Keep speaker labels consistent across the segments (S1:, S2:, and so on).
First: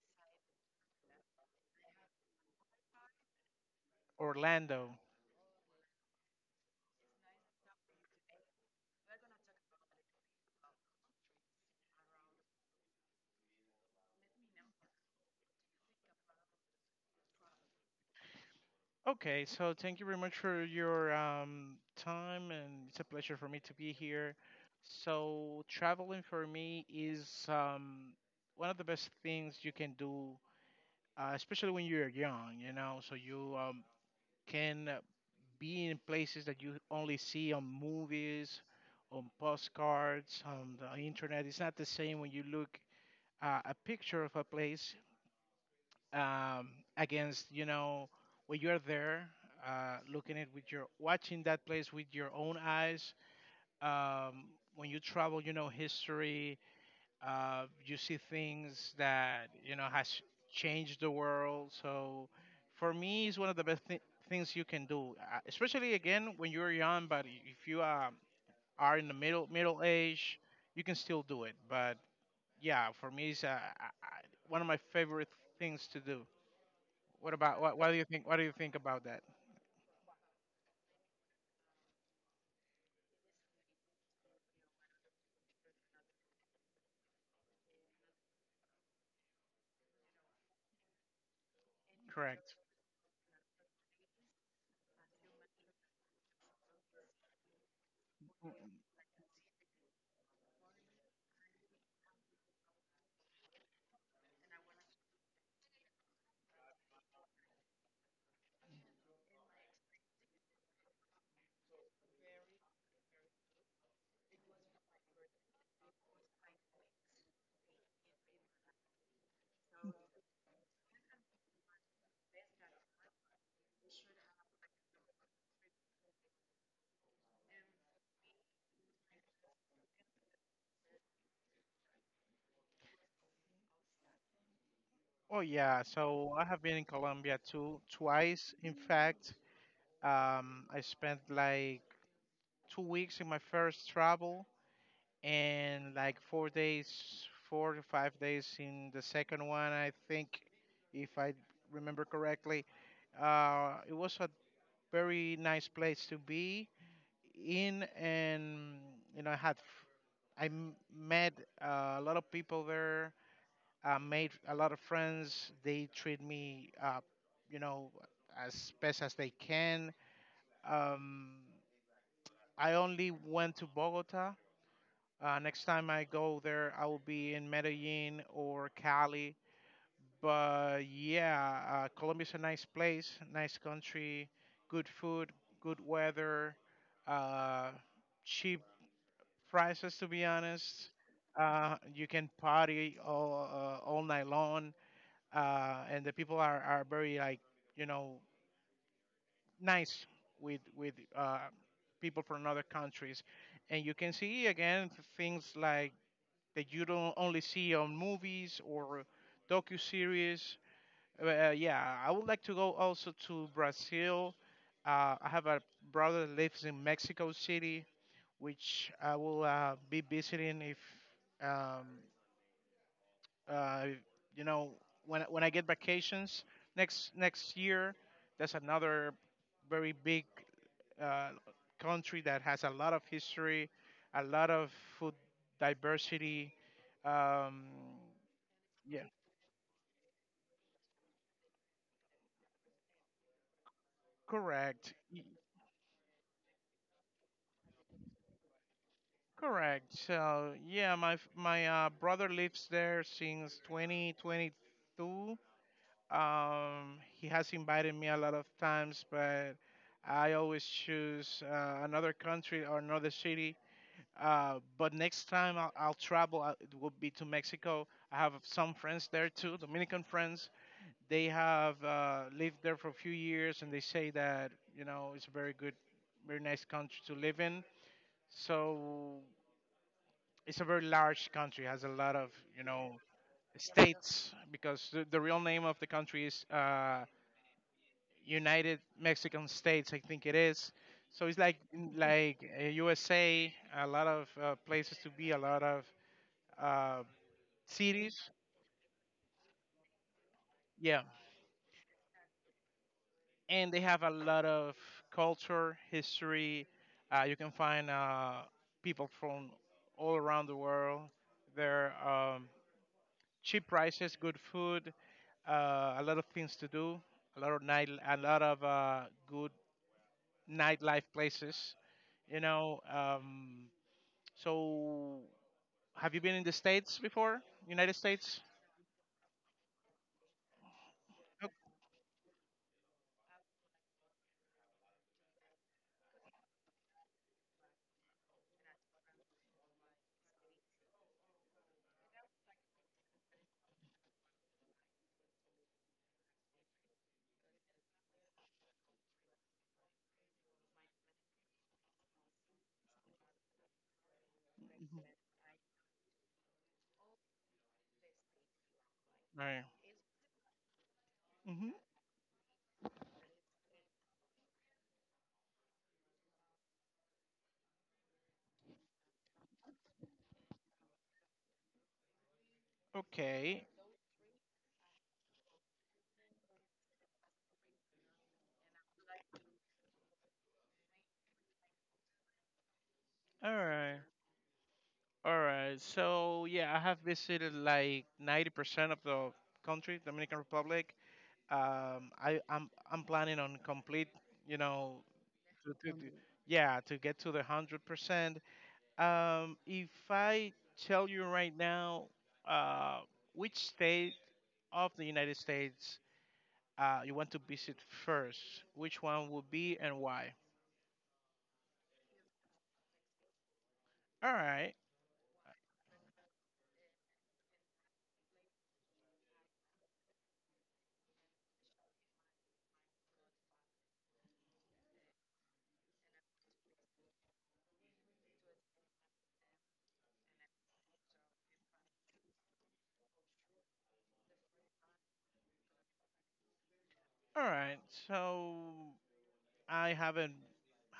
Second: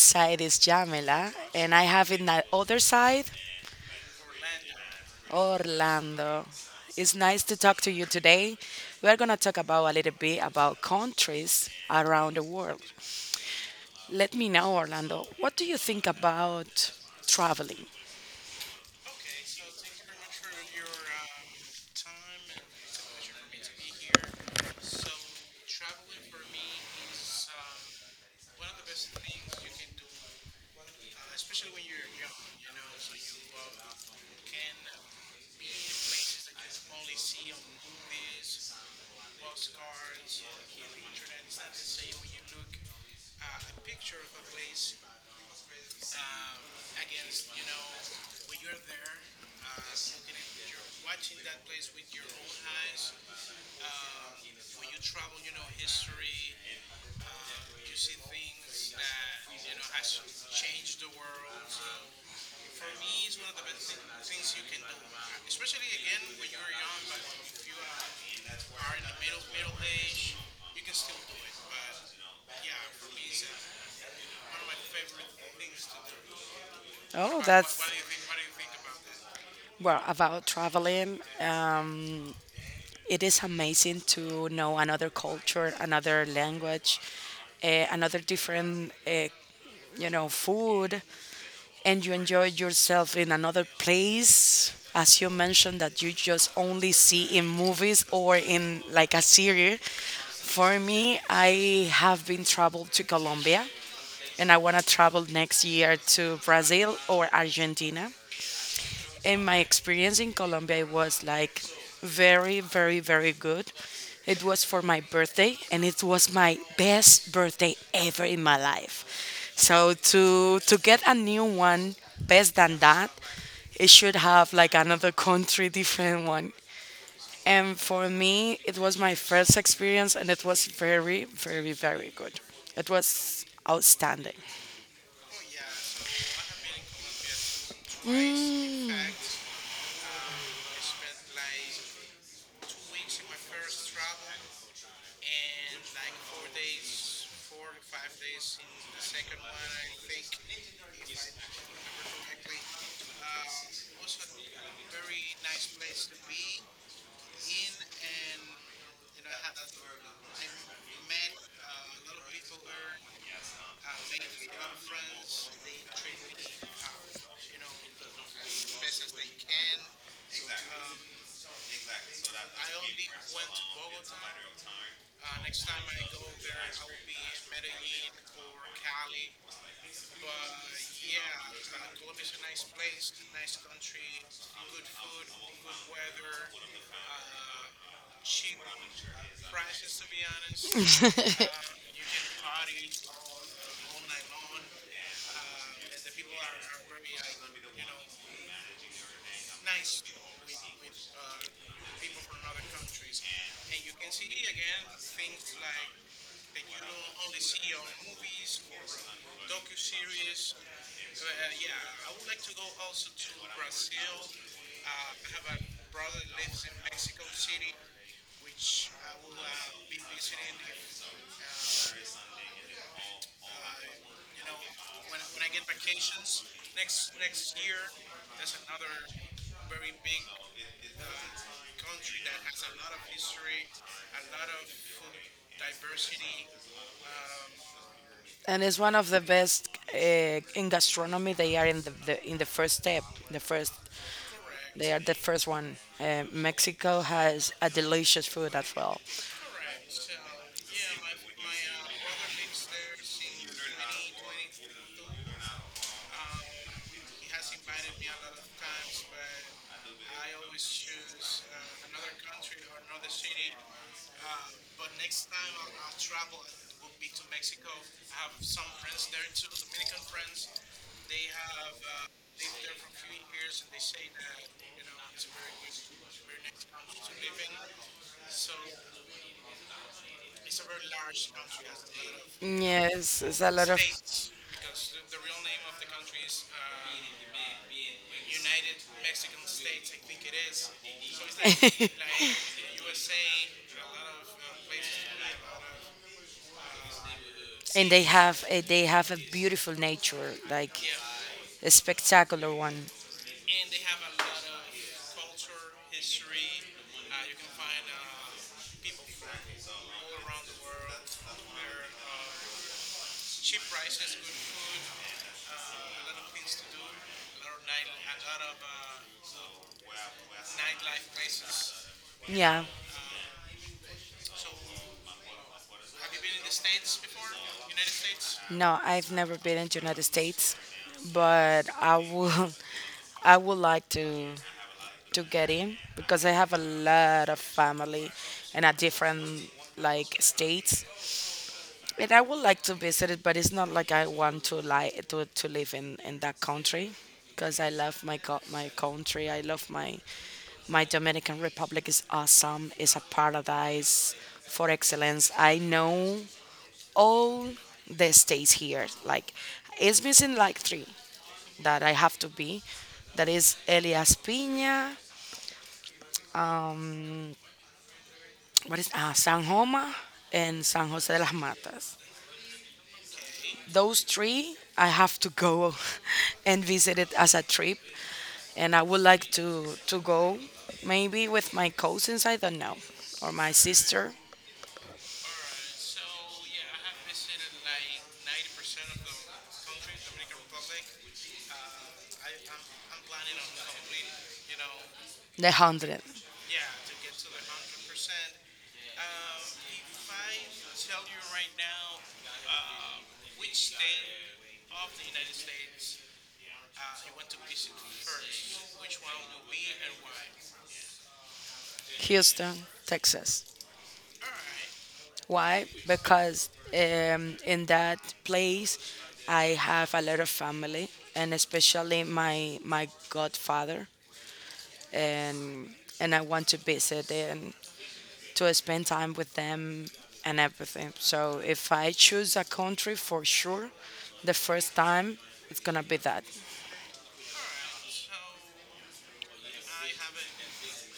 S1: side is Jamila, and I have in the other side
S2: Orlando.
S1: Orlando. It's nice to talk to you today. We are going to talk about a little bit about countries around the world. Let me know, Orlando, what do you think about traveling?
S2: Okay, so thank you very much for your time, and it's a pleasure for me to be here. So, traveling for me is one of the best things you can do, especially when you're young, you know, so you can be in places that you only see on movies, on postcards, on the internet. It's not the same when you look a picture of a place um, against you know when you're there looking it with your watching that place with your own eyes um, when you travel, you know, history, you see things that, you know, has changed the world. So for me, it's one of the best things you can do, especially again when you're young, but if you are in the middle age, you can still do it, but yeah, for me, it's one of my favorite things to do. What
S1: Oh,
S2: about
S1: that's
S2: what do you think? What do you think about that?
S1: well, about traveling, it is amazing to know another culture, another language, another different, you know, food. And you
S2: Correct.
S1: enjoyed yourself in another place as you mentioned that you just only see in movies or in like a series. For me, I have been traveled to Colombia, and I want to travel next year to Brazil or Argentina. And my experience in Colombia, it was like very, very, very good. It was for my birthday, and it was my best birthday ever in my life. So to get a new one, best than that, it should have like another country, different one. And for me, it was my first experience, and it was very, very, very good. It was outstanding,
S2: Oh yeah. So I have been in Colombia too, twice. In fact, I spent like 2 weeks in my first travel, and like 4 to 5 days in the second one. I think, if I remember correctly, it was a very nice place to be in, and you know, I met a lot of people there. I made a lot of friends. They treat me, you know, as best as they can. Um, I only went to Bogota. Next time I go there, I will be in Medellin or Cali. But yeah, Colombia's a nice place, nice country, good food, good weather, uh, cheap prices, to be honest. You can party all night long, and the people are very like, you know, nice with people from other countries, and you can see again things like that you don't only see on movies or docu series. Yeah, I would like to go also to Brazil. I have a brother that lives in Mexico City, which I will be visiting if um, Uh, you know, when I get vacations next year. That's another very big uh, country that has a lot of history, a lot of food diversity. Um,
S1: and it's one
S2: yeah,
S1: of the best in gastronomy. They are in the in the first step, the first. They
S2: correct,
S1: are the
S2: y-
S1: first one. Mexico has a delicious food as well.
S2: correct. So yeah, my brother lives there since 2022. He has invited me a lot of times, but I always choose another country or another city. But next time I'll travel, it will be to Mexico. I have some friends there too, Dominican friends. They have lived there for a few years, and they say that, you know, it's a very good, very nice country to live in. So it's a very large country, has a lot of, you know,
S1: Yes, it's a lot of.
S2: states, because the real name of the country is United Mexican States, I think it is. So it's like USA, a lot of places to be, a lot of uh,
S1: And
S2: cities.
S1: they have a beautiful nature, like
S2: Yeah,
S1: a spectacular one.
S2: and they have a lot of culture, history. You can find people from all around the world. There are cheap prices, good food, a lot of things to do, a lot of good nightlife places, you
S1: Yeah,
S2: know. So, have you been in the States before? United States?
S1: no, I've never been in the United States, but I would I would like to get in because I have a lot of family in a different like states. And I would like to visit it, but it's not like I want to like to live in that country because I love my co- my country. I love my my Dominican Republic is awesome. It's a paradise for
S2: Okay.
S1: excellence. I know all the states here. Like
S2: All right.
S1: it's missing like three
S2: Mm-hmm.
S1: that I have to be. That is Elias Piña, um, what is San Joma and San Jose de las Matas.
S2: Okay.
S1: Those three I have to go and visit it as a trip, and I would like to go maybe with my cousins. I don't know, or
S2: All
S1: my
S2: right.
S1: sister.
S2: All right. So, yeah, I have visited like 90% of the country, Dominican Republic. I'm planning on complete, you know,
S1: The hundred,
S2: to, yeah, to get to the 100%. If I tell you right now, uh, which state of the United States you want to visit first, which one would be and why?
S1: Houston, Texas.
S2: All right,
S1: Why? Because in that place I have a lot of family, and especially my my godfather, and and I want to visit and to spend time with them and everything. So if I choose a country for sure, the first time it's gonna be that.
S2: all right. So I haven't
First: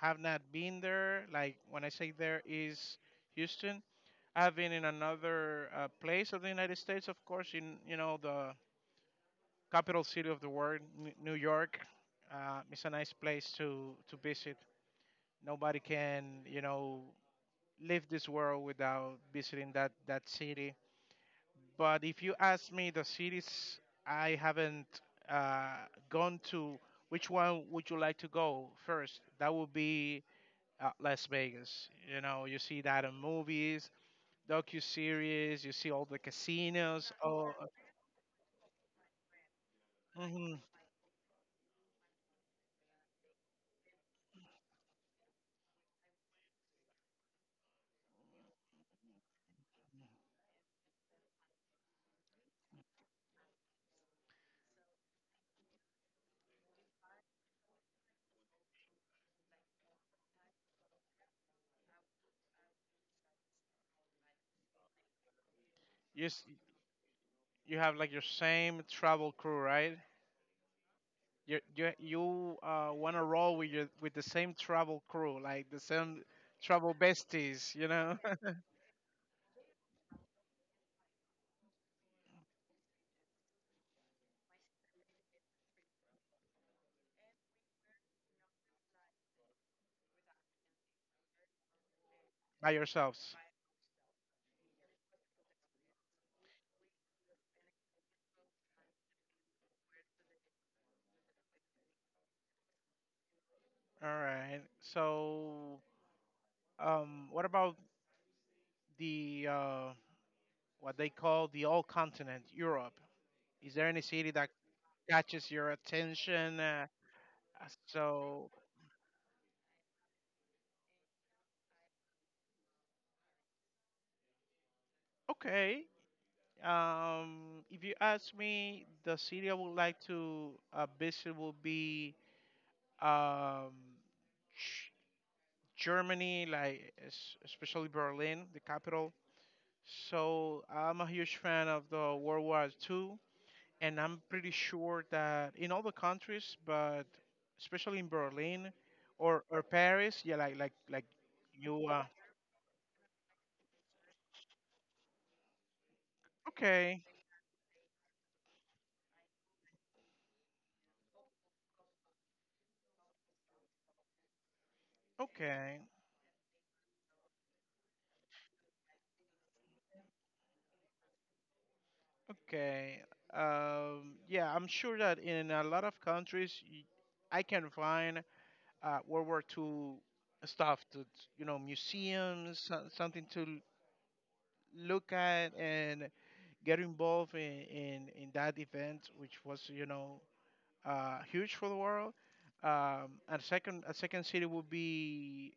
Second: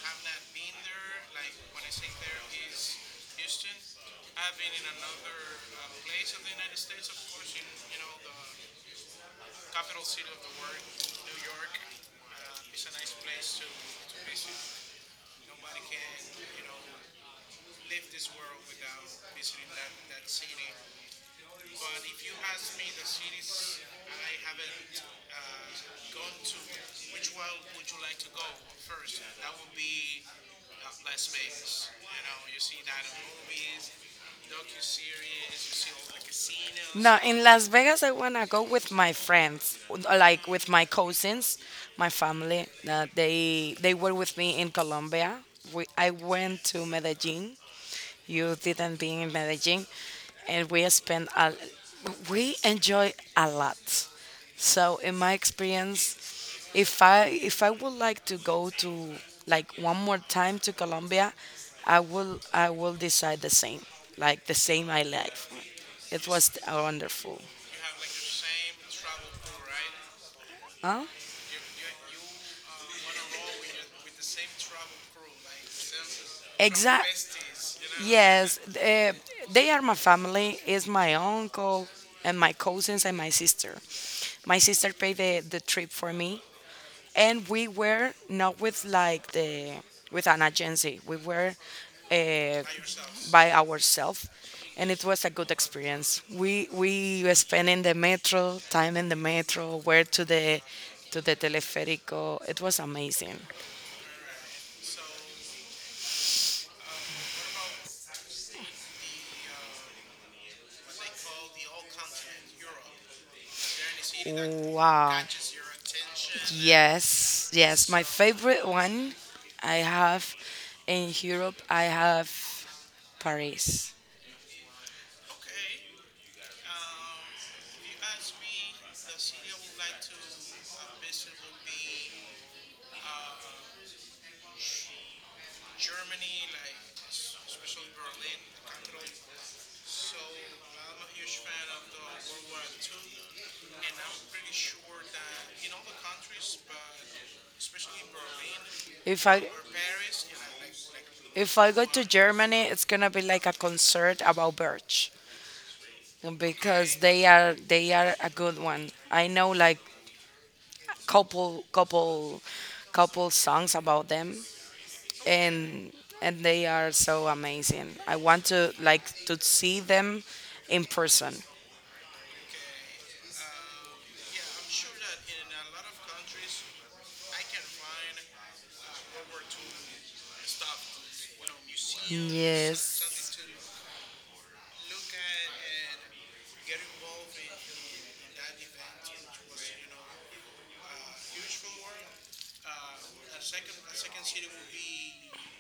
S2: have not been there. Like when I say there is Houston. I've been in another place of the United States, of course, in, you know, the capital city of the world, New York. It's a nice place to visit. Nobody can, you know, leave this world without visiting that city. But if you ask me the cities I haven't gone to, which one would you like to go first? That would be Las Vegas. You know, you see that in movies, docu-series. You see all the casinos.
S1: Now in
S2: Oh,
S1: Las Vegas, I wanna go with my friends, like
S2: mhm.
S1: with my cousins, my family. They were with me in Colombia. We, I went to Medellin. You didn't be in Medellin, and we spent a, we enjoy a lot. So in my experience, if I would like to go to like one more time to Colombia, I will decide the same, like the same I like.
S2: you
S1: It
S2: s-
S1: was wonderful.
S2: you have like your same travel crew, right?
S1: Huh?
S2: You want to roll with your with the same travel crew, like the same travel
S1: Exact.
S2: besties, you know,
S1: Yes, they are my family. Is my uncle and my cousins and my sister. My sister paid the trip for me, and we were not with like the with an agency. We were uh,
S2: by yourselves.
S1: by ourselves, and it was a good experience. We were spending the metro time in the metro, where to the teleférico. It was amazing.
S2: All right. So what about the what they call the old continent, Europe? Is there any city that
S1: Wow.
S2: catches your attention?
S1: Yes, yes. My
S2: So
S1: favorite one I have in Europe, I have Paris.
S2: okay. If you ask me, the city I would like to visit will be um, Ch- Germany, like especially Berlin, the capital. So I'm a huge fan of the World War II, and I'm pretty sure that in all the countries, but especially in Berlin
S1: If I
S2: or Paris, yeah, like
S1: go
S2: you.
S1: to Germany, it's gonna be like a concert about birds, because
S2: Okay,
S1: they are a good one. I know like couple couple couple songs about them,
S2: okay,
S1: and and they are so amazing. I want to like to see them in person.
S2: okay. Yeah, I'm sure that in a lot of countries, I can find World War II stuff to, you know, museums, something
S1: Yes.
S2: to look at and get involved in, in that event, which was, you know, huge for the world. And second, a second city will be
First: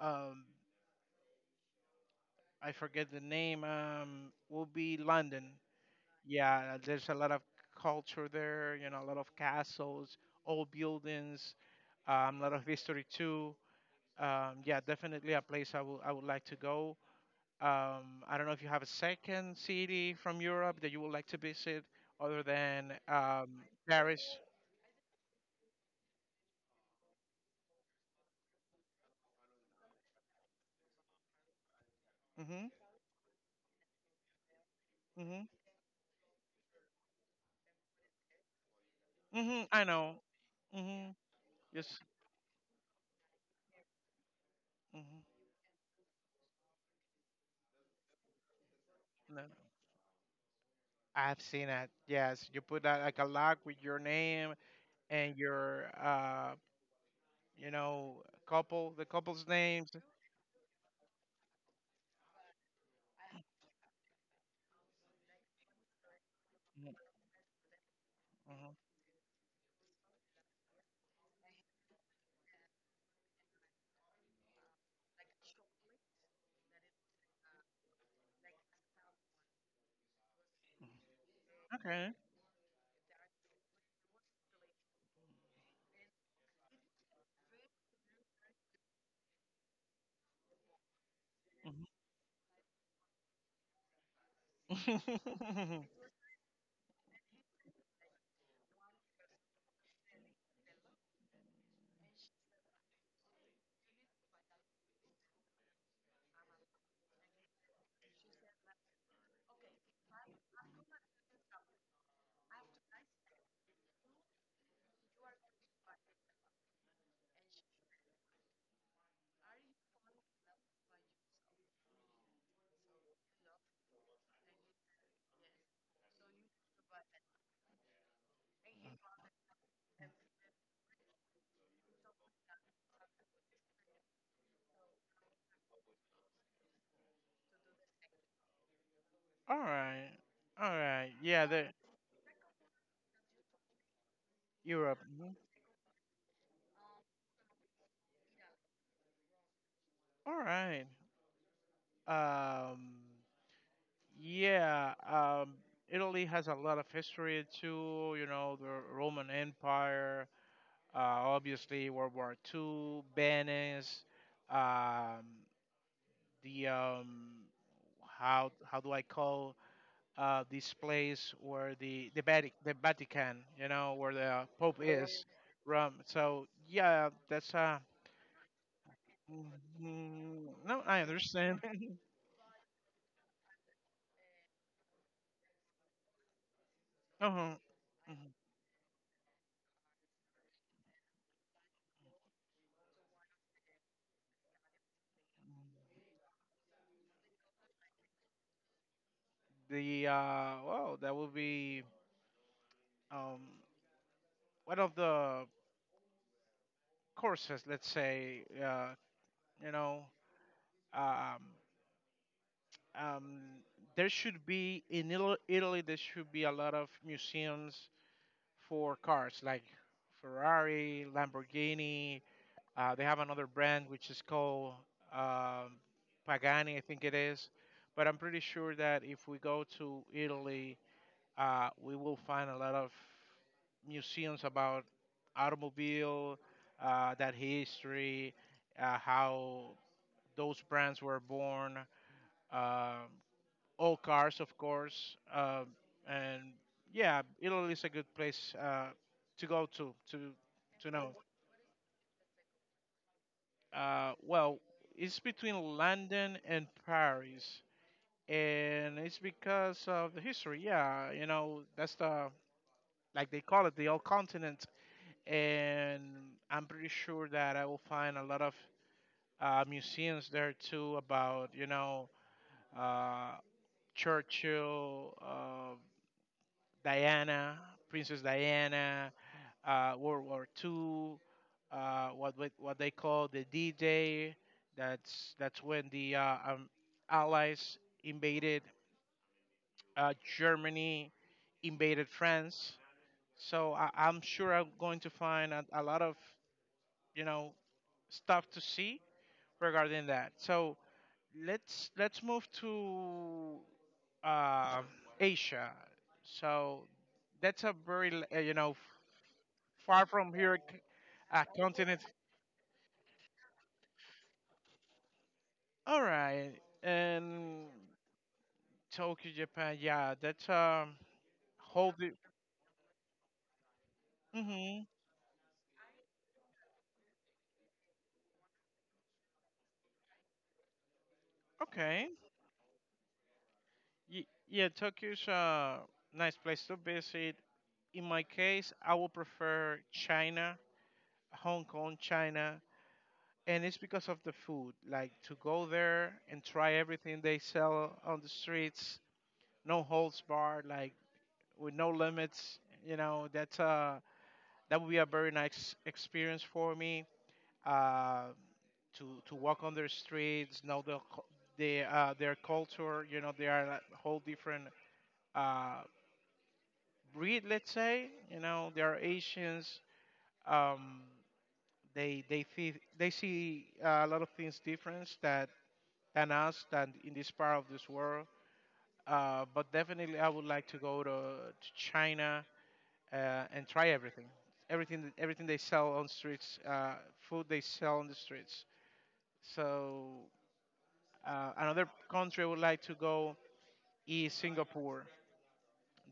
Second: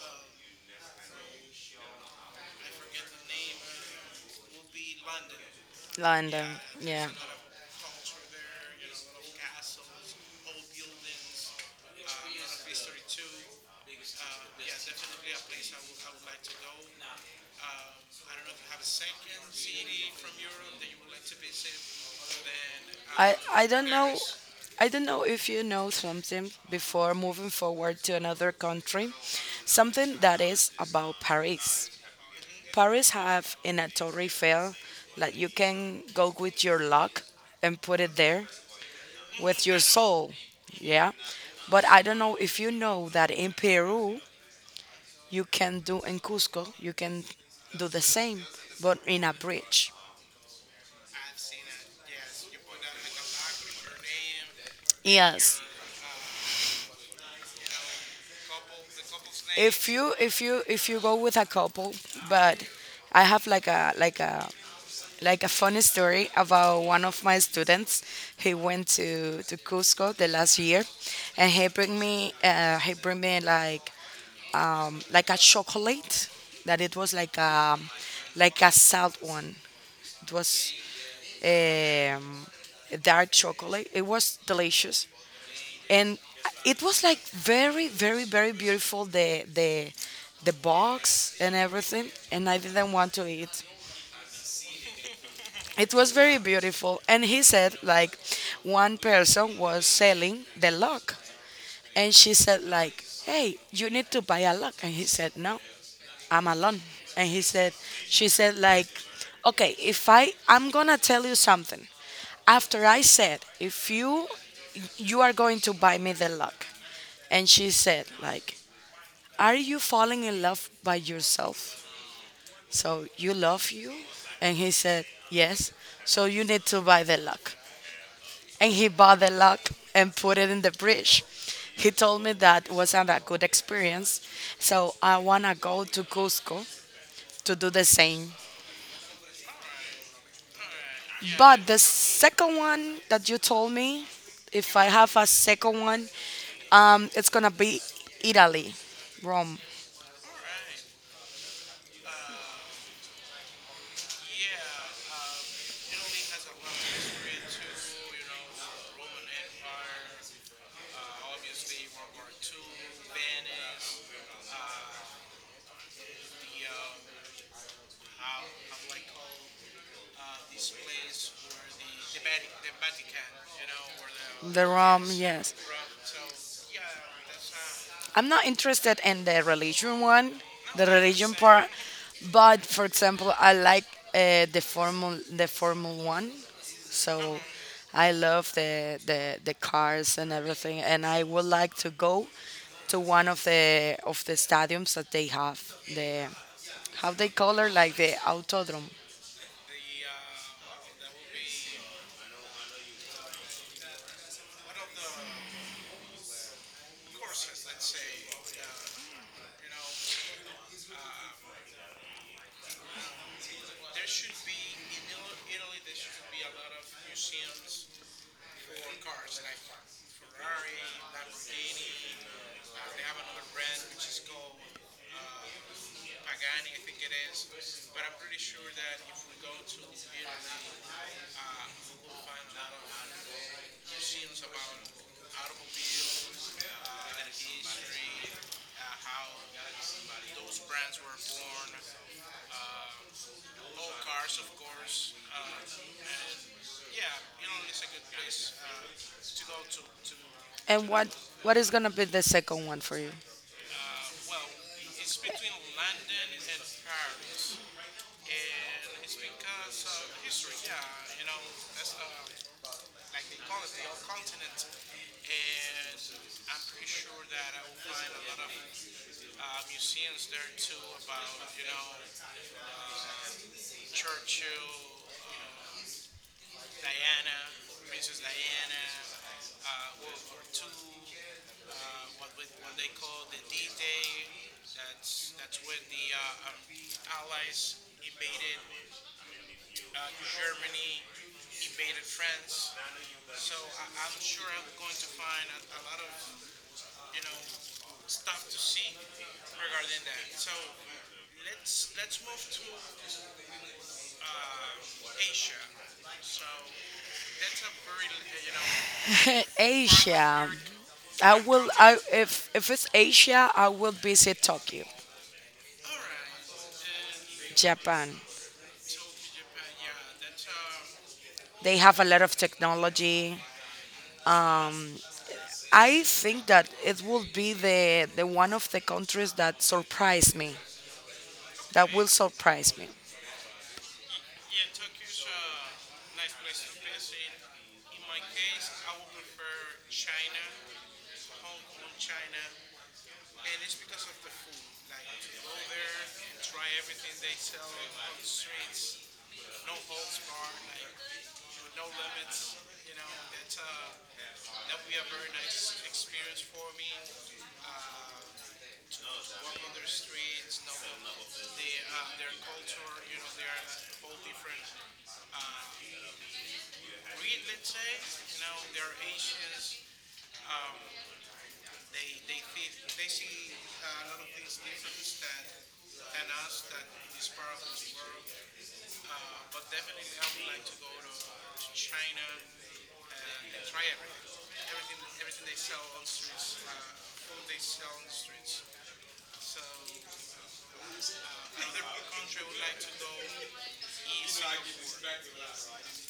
S2: um, I forget the name. Will be London.
S1: London.
S2: Yeah, there's
S1: Yeah.
S2: a lot of culture there. You know, a lot of castles, old buildings, a lot of history too. Yeah, definitely a place I would like to go. I don't know if you have a second city from Europe that you would like to visit other than
S1: I um, I don't
S2: Paris.
S1: I don't know if you know something before moving forward to another country. Something that is about Paris.
S2: Hmm.
S1: Paris have in a Torre Eiffel that
S2: Hmm.
S1: you can go with your luck and put it there
S2: Hmm,
S1: with your
S2: I know.
S1: soul.
S2: Mm-hmm.
S1: Yeah. But
S2: Yes.
S1: I don't know if you know that in Peru
S2: Mhm.
S1: you can do in Cusco you can do the same but in a
S2: No.
S1: bridge.
S2: I've seen it. Yes, you put that like a lock with your name and
S1: Yes.
S2: your you know, the couple's names.
S1: If you go with a couple, but I have like a like a like a funny story about
S2: Mhm.
S1: one of my students. He
S2: Mhm.
S1: went to Cusco the last year, and he bring me like a chocolate that it was like a salt one. It was
S2: Okay.
S1: um, dark chocolate. It was delicious, and it was like very very very beautiful. The box and
S2: Mhm.
S1: everything, and I didn't want to eat. It was very beautiful and he said like one person was selling the lock and she said like hey you need to buy a lock and he said no, I'm alone, and he said, she said like okay if I'm gonna tell you something after I said if you you are going to buy me the lock, and she said like are you falling in love by yourself, so you love you, and he said yes, so you need to buy the lock, and he bought the lock and put it in the fridge. He told me that wasn't a good experience, so I wanna go to Cusco to do the same.
S2: All right. All right. Yeah, the
S1: But the second one that you told me, if I
S2: Europe.
S1: have a
S2: Mhm.
S1: second one, it's gonna be Italy, Rome,
S2: All right. Um yeah, Italy has a lot of history too, you know, the Roman Empire. Obviously, World War Two, Venice, um, the how do I call this place where the Vatican, you know, where the
S1: the
S2: Pope
S1: Rome,
S2: is,
S1: yes.
S2: Rome. So yeah, that's
S1: I'm not interested in the religion one,
S2: mm, no,
S1: the
S2: I
S1: religion
S2: understand.
S1: part, but for example, I like the formal the Formula One, so
S2: Uh-huh.
S1: I love the cars and everything, and I would like to go to one of the stadiums that they have
S2: Mhm.
S1: the how they call it like the autodrome.
S2: The well, that would be um, one of the courses, let's say, you know, um, um, there should be in Italy, there should be a lot of museums for cars like Ferrari, Lamborghini. They have another brand which is called um, Pagani, I think it is. But I'm pretty sure that if we go to Italy, we will find a lot of museums about automobile, that history, how those brands were born. Um, all cars, of course. And yeah, Italy is a good place to go to to
S1: And
S2: to know.
S1: what is gonna be the second one for you?
S2: Well, it's between London and Paris, and it's because of the history. Yeah, you know that's the, like they call it, the old continent, and I'm pretty sure that I will find a lot of museums there too about, you know, uh, Churchill. Diana, Princess Diana, World War II, what they call the D-Day. That's when the Allies invaded Germany, invaded France. So I'm sure I'm going to find a lot of, you know, stuff to see regarding that. So let's move to uh, Asia. So that's a very you know, far from
S1: Asia.
S2: here,
S1: I
S2: a
S1: will. I
S2: continent.
S1: if it's Asia, I will visit Tokyo,
S2: All right, and
S1: Japan.
S2: Tokyo, Japan. Yeah, that's
S1: They
S2: whole.
S1: have a
S2: Di-
S1: lot of technology.
S2: mm-hmm.
S1: I think that it will be the one of the countries that surprise me, that
S2: Okay.
S1: will surprise me.
S2: Yeah, Tokyo's a nice place to visit. In my case, I would prefer China, Hong Kong, China, and it's because of the food. Like to go there and try everything they sell on the streets, no holds barred, like with no limits. You know, that's that would be a very nice experience for me uh, to walk on their streets, know their culture. You know, they are a whole different uh, breed. Let's say, you know, they are Asians. Um, they they see a lot of things different that than us, than in this part of this world. But definitely, I would like to go to China and try everything, everything they sell on streets, food they sell on the streets. So another country I would like to go is Singapore.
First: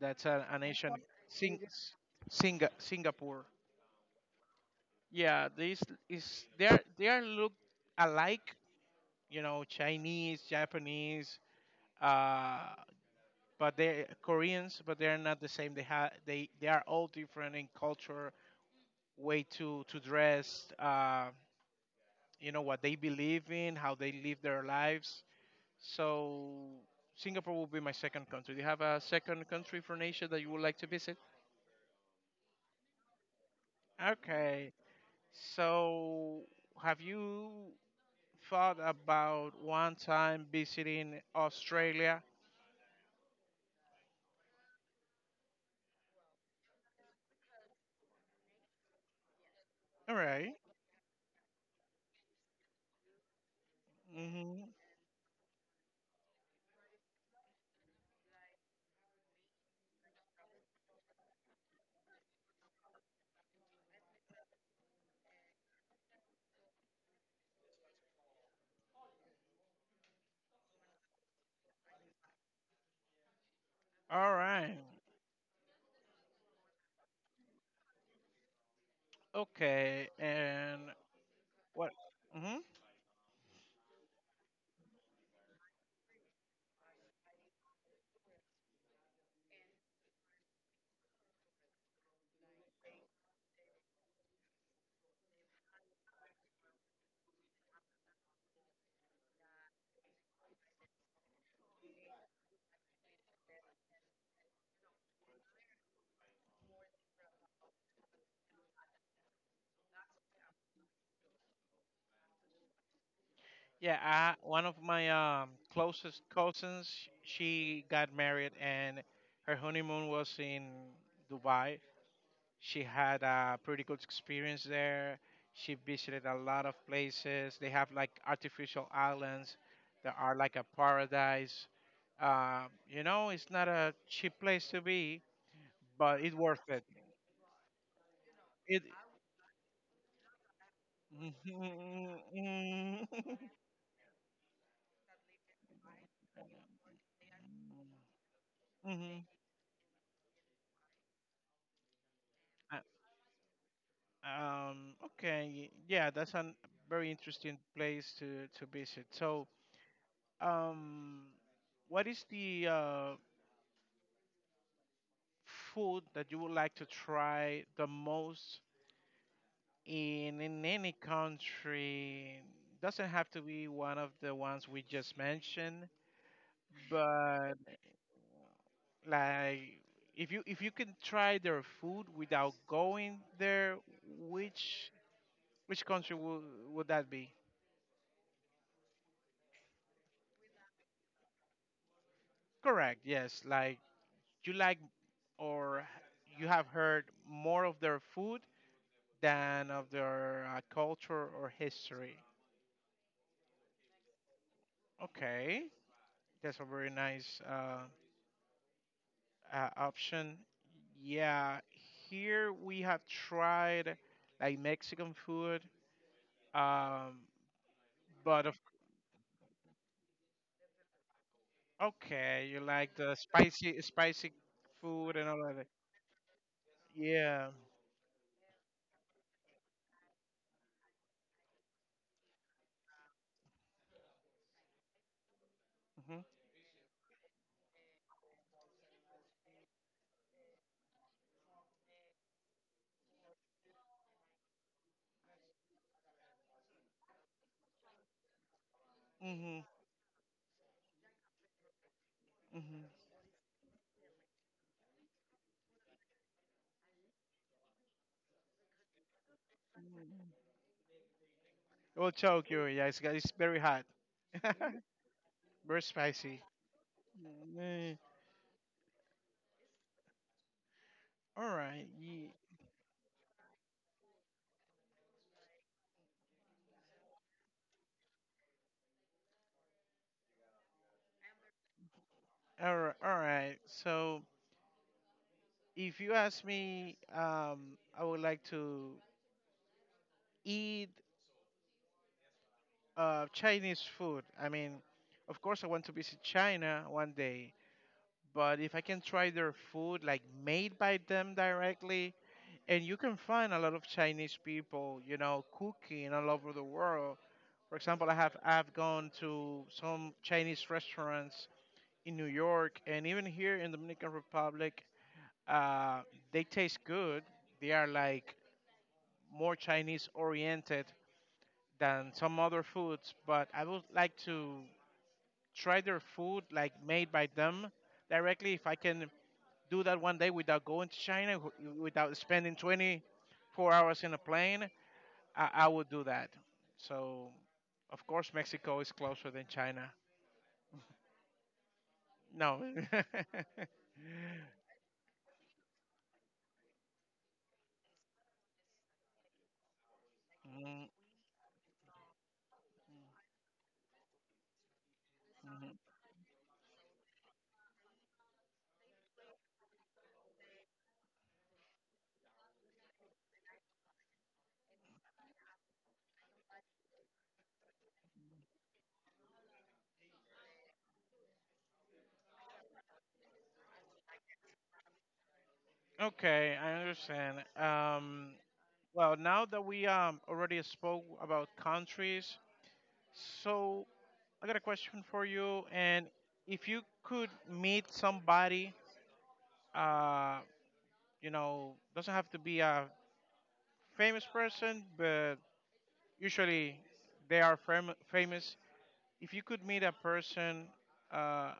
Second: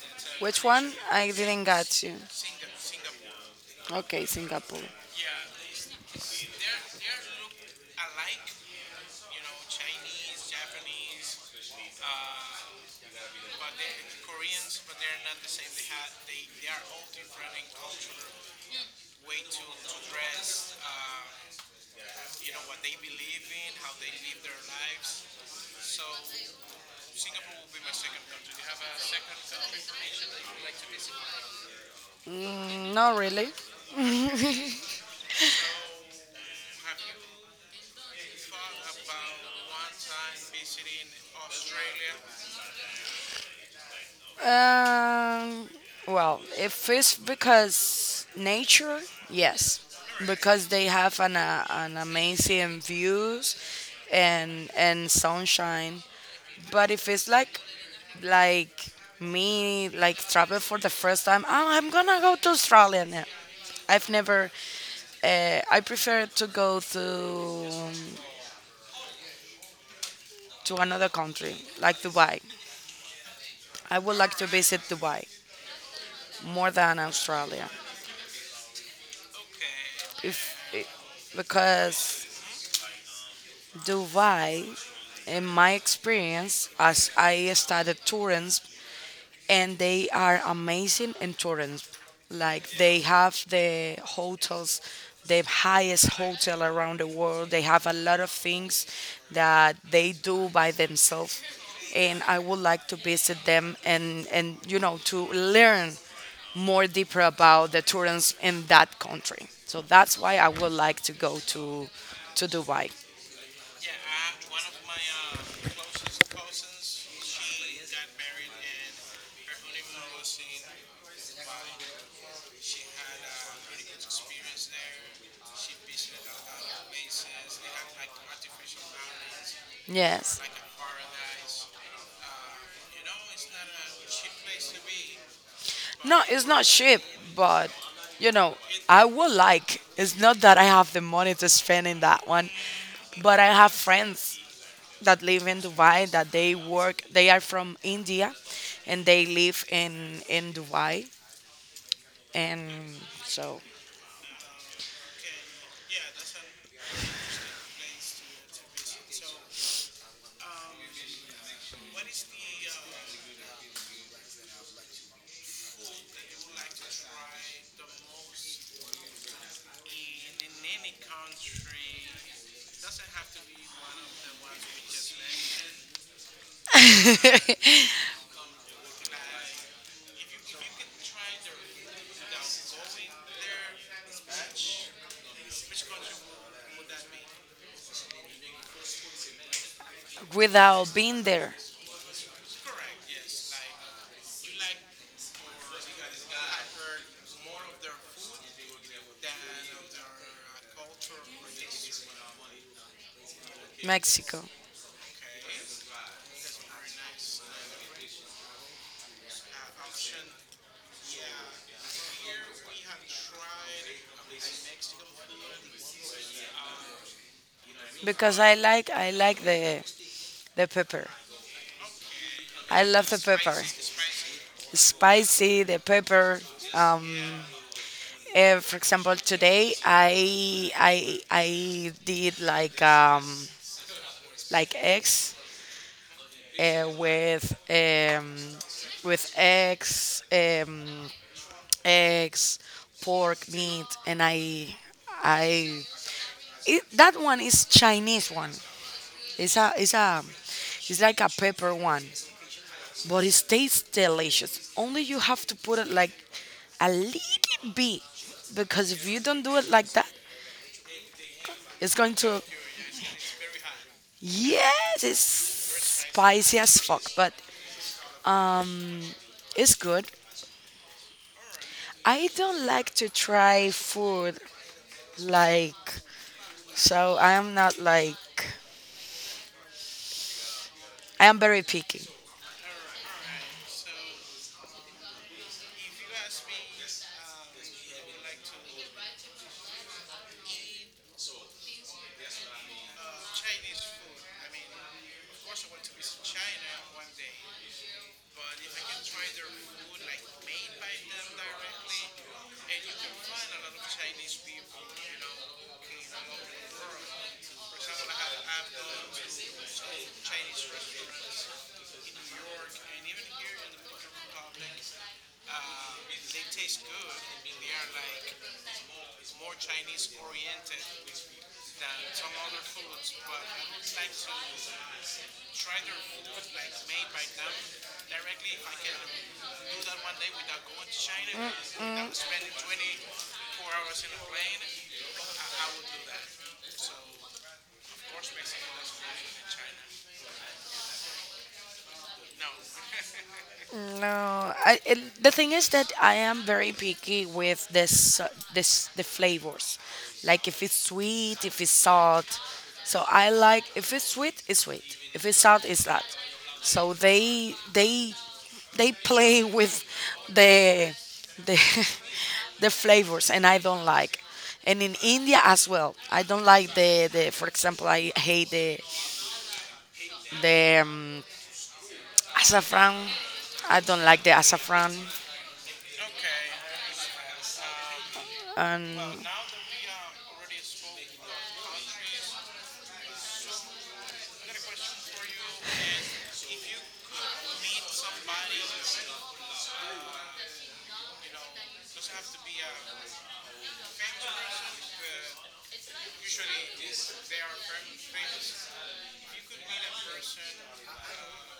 S2: That's a, an
S1: Which one?
S2: Asian
S1: I
S2: Sing,
S1: didn't get you.
S2: Singapore.
S1: Okay, Singapore.
S2: Yeah, this is they are look alike. You know, Chinese, Japanese, uh, but they Koreans, but they're not the same. They have they are all different in culture, way to dress. You know what they believe in, how they live their lives. So Singapore will be my second country. Do you have a second country from Asia that you would like to visit?
S1: Mm, not really.
S2: Okay. So have you thought about one time visiting Australia?
S1: Um, well, if it's because nature, yes,
S2: All right.
S1: because they have an amazing views
S2: Mhm.
S1: and sunshine. But if it's like me like travel for the first time, oh, I'm gonna go to Australia now. I've never I prefer to go to another country like Dubai. I would
S2: All
S1: like to
S2: right.
S1: visit Dubai more than Australia.
S2: Okay.
S1: If
S2: And what?
S1: because Dubai in my experience as I started touring, and they are amazing in Turin. Like they have the hotels, the highest hotel around the world. They have a lot of things that they do by themselves, and I would like to visit them and you know to learn more deeper about the tourists in that country. So that's why I would like to go to Dubai.
S2: Yeah, one of my closest cousins, she got married and her honeymoon was in Dubai. She had a pretty good experience there. She visited a lot of places. They have like artificial islands that are
S1: Yes.
S2: like a paradise. Uh, it's not a cheap place to be, but
S1: No,
S2: it's
S1: it's
S2: worth
S1: not
S2: it.
S1: cheap, but you know,
S2: It.
S1: I would like. It's not that I have the money to spend in that one, but I have friends that live in Dubai that they work. They are from India, and
S2: Mhm.
S1: they live in Dubai, and
S2: Mhm.
S1: so.
S2: Okay, yeah, that's a very interesting place to visit. So, um, what is the food that you would like to try the most in any country? Doesn't have to be one of the ones we just mentioned, but like if you can try their food without going there, which which country would that be?
S1: Without being there,
S2: Correct. Yes, like you like or you have heard more of their food than of their culture or history.
S1: Mexico,
S2: Okay, that's a very nice option. Yeah, here we have tried like Mexican food, um,
S1: because
S2: but of,
S1: I like the pepper.
S2: okay, you
S1: I
S2: like
S1: love
S2: the
S1: the pepper,
S2: spicy, spicy food and all of
S1: spicy,
S2: that.
S1: the pepper. um,
S2: Yeah.
S1: For example, today I did like eggs
S2: Mhm.
S1: uh, with um with eggs eggs pork meat, and I it, that one is Chinese one. It's
S2: Mhm.
S1: a it's a it's like a pepper one,
S2: Mhm.
S1: but it tastes delicious. Only you have to put it like a little bit because if you don't do it like that, it's
S2: It will
S1: going to.
S2: choke you. Yeah, it's very hot,
S1: Yes, it's
S2: very spicy.
S1: spicy as fuck, but
S2: Mm,
S1: it's good.
S2: all right.
S1: I
S2: Ye
S1: don't like to try food like so I'm not like I am very picky.
S2: All right. All right. So, if you ask me, I would like to eat Chinese food. I mean, of course, I want to visit China one day, but if I can try their food, like made by them directly, and you can find a lot of Chinese people, cooking all over the world. For example, I've gone to some Chinese restaurants in New York and even here in Dominican Republic. Uh, they taste good. They are like more Chinese oriented than some other foods, but I would like to try their food like made by them directly if I can do that one day without going to China, without spending 24 hours in a plane. I would do that. So, of course, Mexico is closer than China. No.
S1: No, I, it, the thing is that I am very picky with this, this the flavors, like if it's
S2: Mm,
S1: sweet, if it's salt. So I like if it's sweet, it's sweet. If it's salt,
S2: mhm.
S1: it's salt. So they play with the the the flavors, and I don't like. And in India as well, I don't like the the. For example, I hate the saffron. I don't like the saffron.
S2: Okay, I understand.
S1: And
S2: Well, now that we already spoke about countries, so I got a question for you. And if you could meet somebody, uh, doesn't have to be a famous person, but usually they are famous. If you could meet a person, uh,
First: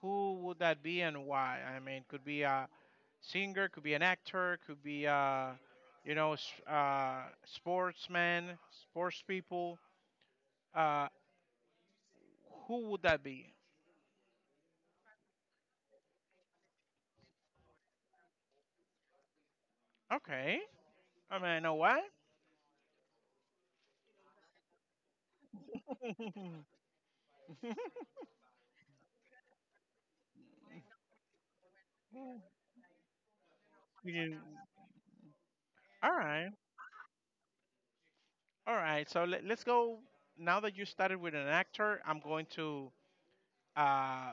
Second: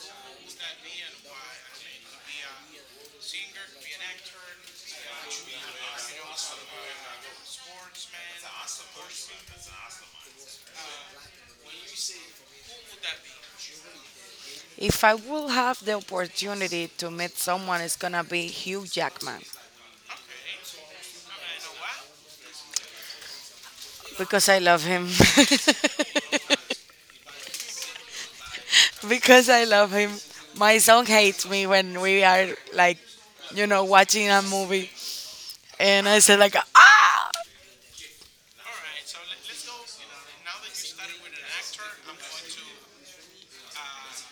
S2: who would that be and why? I mean, could be a singer, could be an actor, could be a sportsman, sports people. Uh, Who would that be?
S1: if I will have the opportunity to meet someone, it's gonna be Hugh Jackman
S2: Okay. I mean, I know what?
S1: because I love him. Because I love him. My son hates me when we are like, you know, watching
S2: You-
S1: a movie, and
S2: all
S1: I say
S2: right.
S1: like, ah,
S2: All right. So let's go. Now that you started with an actor, I'm going to uh,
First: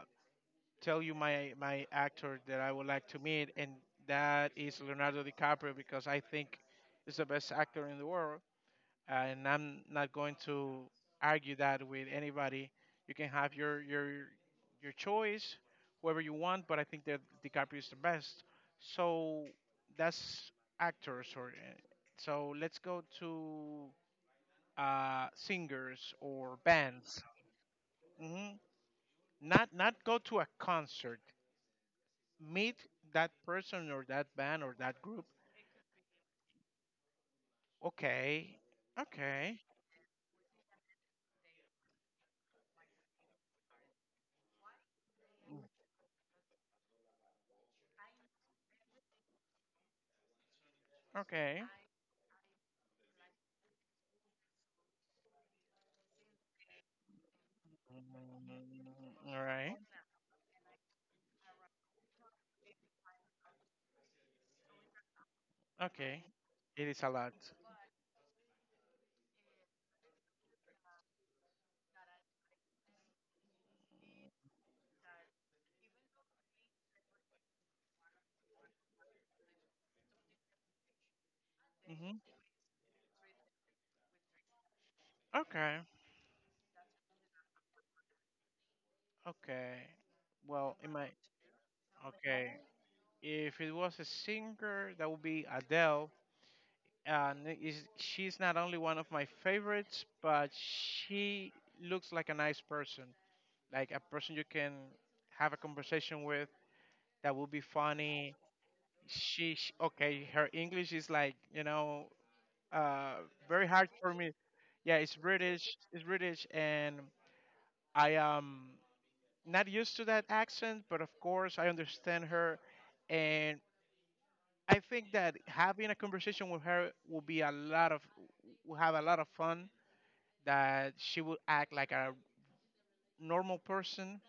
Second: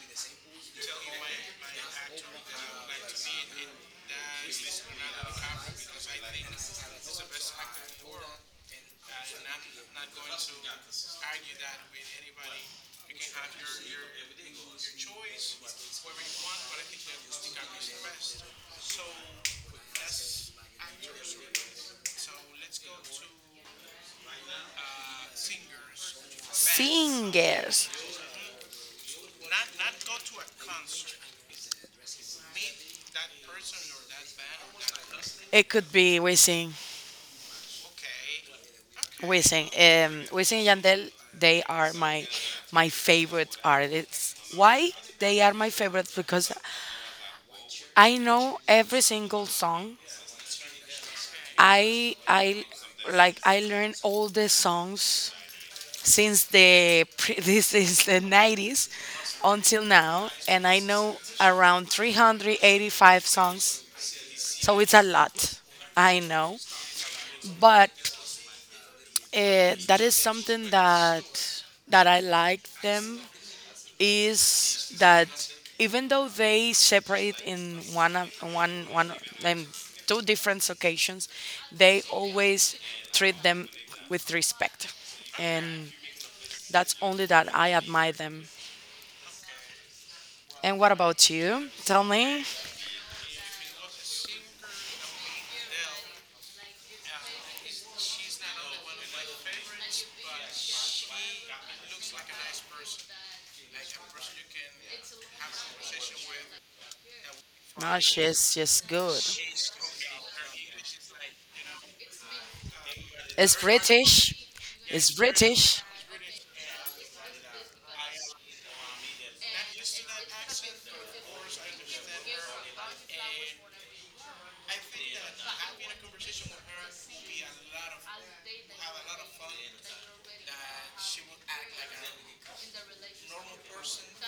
S2: tell you my actor that I would like to meet, and that is Leonardo DiCaprio because I think he's the best actor in the world. And I'm not going to argue that with anybody. You can have your choice, whoever you want, but I think that DiCaprio is the best. So that's actors, or so let's go to singers or bands.
S1: singers.
S2: Hmm. Not go to a concert. Meet that person or that band or that group.
S1: It could be we sing,
S2: Okay,
S1: we
S2: okay,
S1: sing, we and Yandel. They are my my favorite artists. Why? They are
S2: mm,
S1: my favorites because I know every single song.
S2: okay.
S1: I like I learned all the songs since the pre- this is the 90s
S2: Mm, all right.
S1: until now, and I know around 385 songs. So it's a lot. I
S2: Okay.
S1: know,
S2: It is a lot.
S1: but that is something that I like them is that even though they separate in one of- one one um, two different occasions, they
S2: Mhm.
S1: always treat them with respect,
S2: Okay.
S1: and that's only that I admire them.
S2: Okay. Well,
S1: And
S2: it
S1: what
S2: might.
S1: about you? Tell me.
S2: Okay. If it was a singer, that would be Adele. And is she's not only one of my favorites, but she looks like a nice person, like a person you can have a conversation with that will be
S1: No,
S2: funny.
S1: she's just good.
S2: She, sh okay, her English is like, uh,
S1: It's
S2: very hard for me.
S1: British.
S2: Yeah,
S1: It's
S2: it's British.
S1: British.
S2: It's British, and I am not used to that accent, but of course I understand her, and I think that having a conversation with her will be a lot of will have a lot of fun. That she will act like a normal person,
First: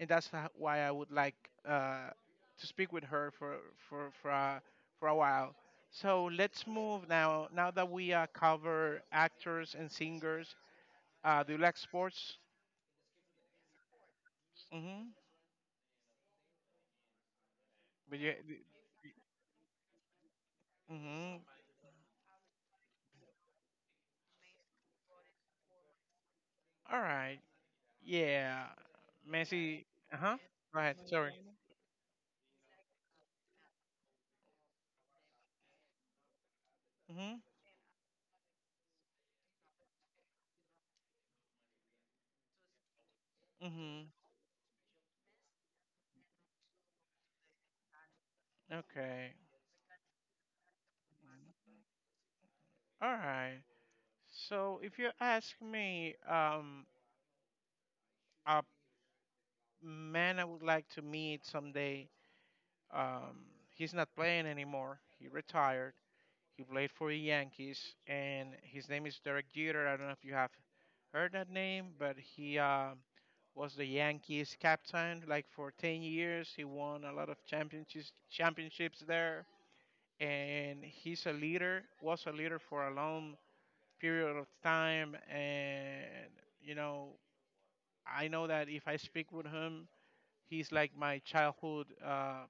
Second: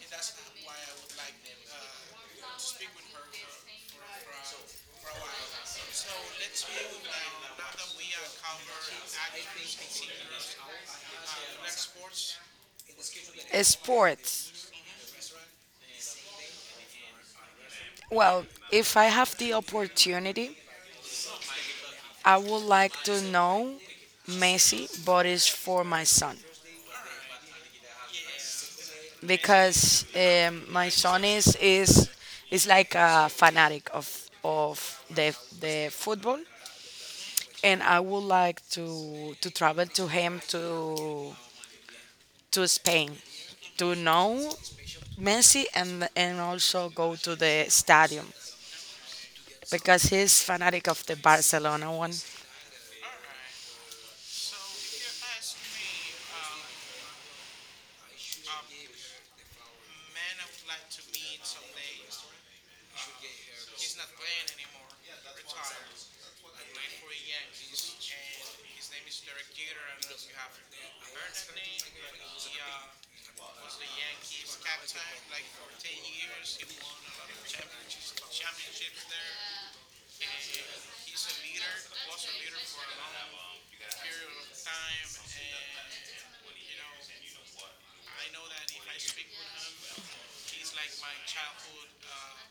S2: and that's why I would like uh, to speak with her for for a, for a while. So let's move now. Now that we cover actors and singers, do you like sports?
S1: It's sports.
S2: Mm hmm. But you,
S1: Well, if I have the opportunity,
S2: mm-hmm.
S1: I would like to know Messi, but it's for my son.
S2: All right. Yeah, Messi.
S1: Because
S2: Uh huh. Go
S1: my
S2: ahead.
S1: son
S2: Sorry.
S1: is like a fanatic of the football,
S2: Mhm.
S1: and I would like to travel to him to Spain to
S2: Mhm.
S1: know Messi and also go to the stadium
S2: Okay.
S1: because he's fanatic of the Barcelona one.
S2: All right. So if you ask me, a man I would like to meet someday. Um, he's not playing anymore. He retired. He played for the Yankees, and his name is Derek Jeter. I don't know if you have heard that name, but he was the Yankees captain like for 10 years. He won a lot of championships there, and he's a leader was a leader for a long period of time. And you know I know that if I speak with him, he's like my childhood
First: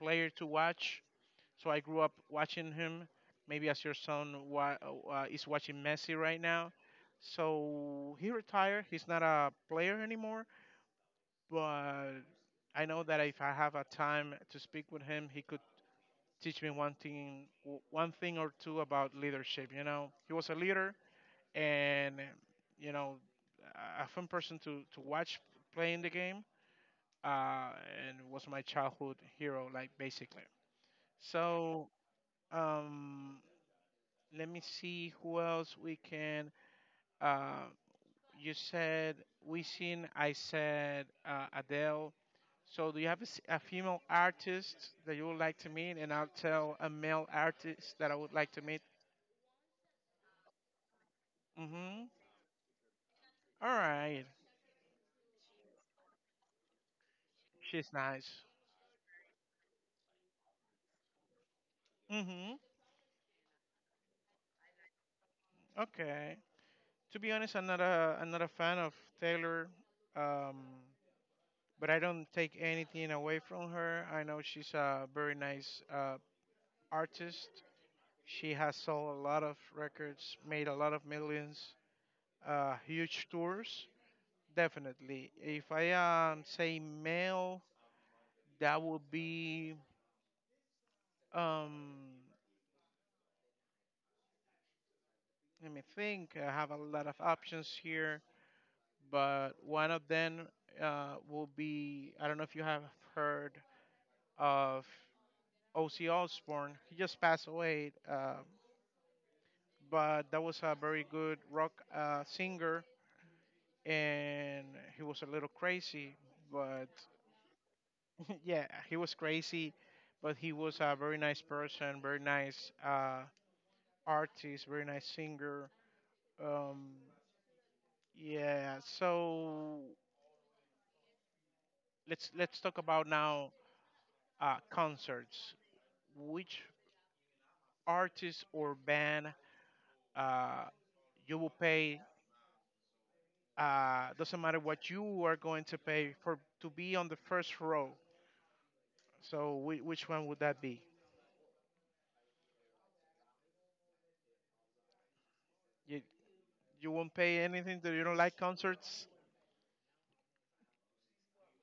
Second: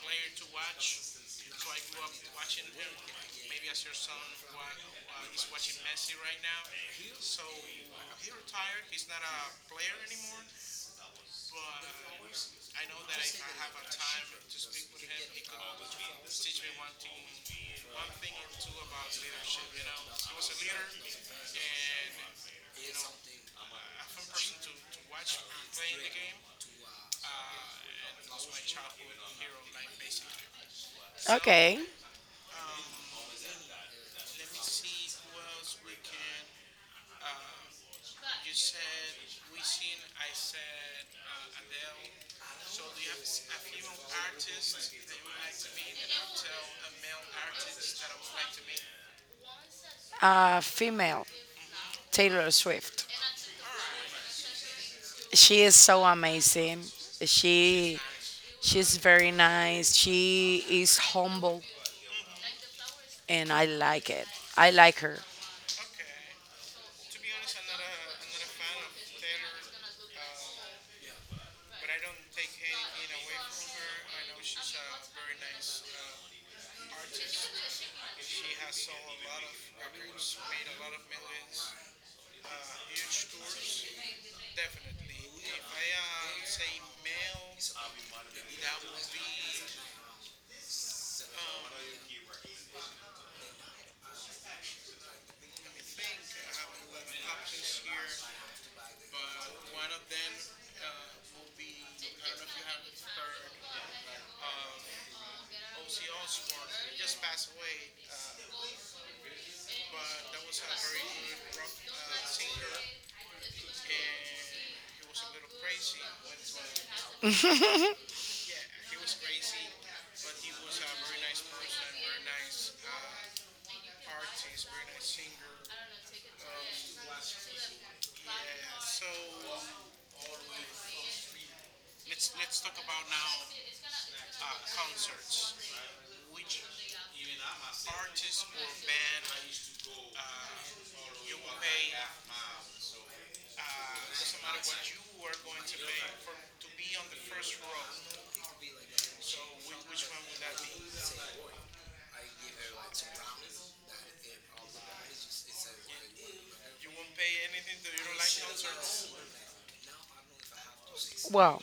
S2: player to watch. So I grew up watching him, maybe as your son is watching Messi right now. So he retired. He's not a player anymore, but I know that if I have a time to speak with him, he could teach me one thing, one thing or two about leadership. You know, he was a leader, and you know, a fun person to watch playing the game, uh, and was my childhood hero, like basically.
S1: Okay,
S2: So, um, let me see who else we can. Uh, you said we I said Adele. So, do you have a female artist that you would like to meet? And I'll tell a male artist that I would like to meet.
S1: female
S2: Mhm.
S1: Taylor Swift.
S2: All right.
S1: She is so amazing.
S2: She's
S1: She
S2: nice.
S1: she's very nice. She is humble,
S2: Mhm.
S1: and I like it. I like her.
S2: Okay. To be honest, I'm not a fan of Taylor, um, but I don't take anything away from her. I know she's a very nice artist. She has sold a lot of records, made a lot of millions, huge tours. Definitely. If I say male, that would be um, let me think. I have a lot of options here. But one of them will be. I don't know if you have heard of O.C. Osbourne. He just passed away, but that was a very good rock singer, and he was a little crazy, but yeah, he was crazy, but he was a very nice person, very nice artist, very nice singer. Um, yeah, so let's talk about now concerts. Which artist or band, uh, you will pay. Doesn't matter what you are going to pay for to be on the first row. So which one would that be? You you won't pay anything that you don't like concerts.
S1: Well,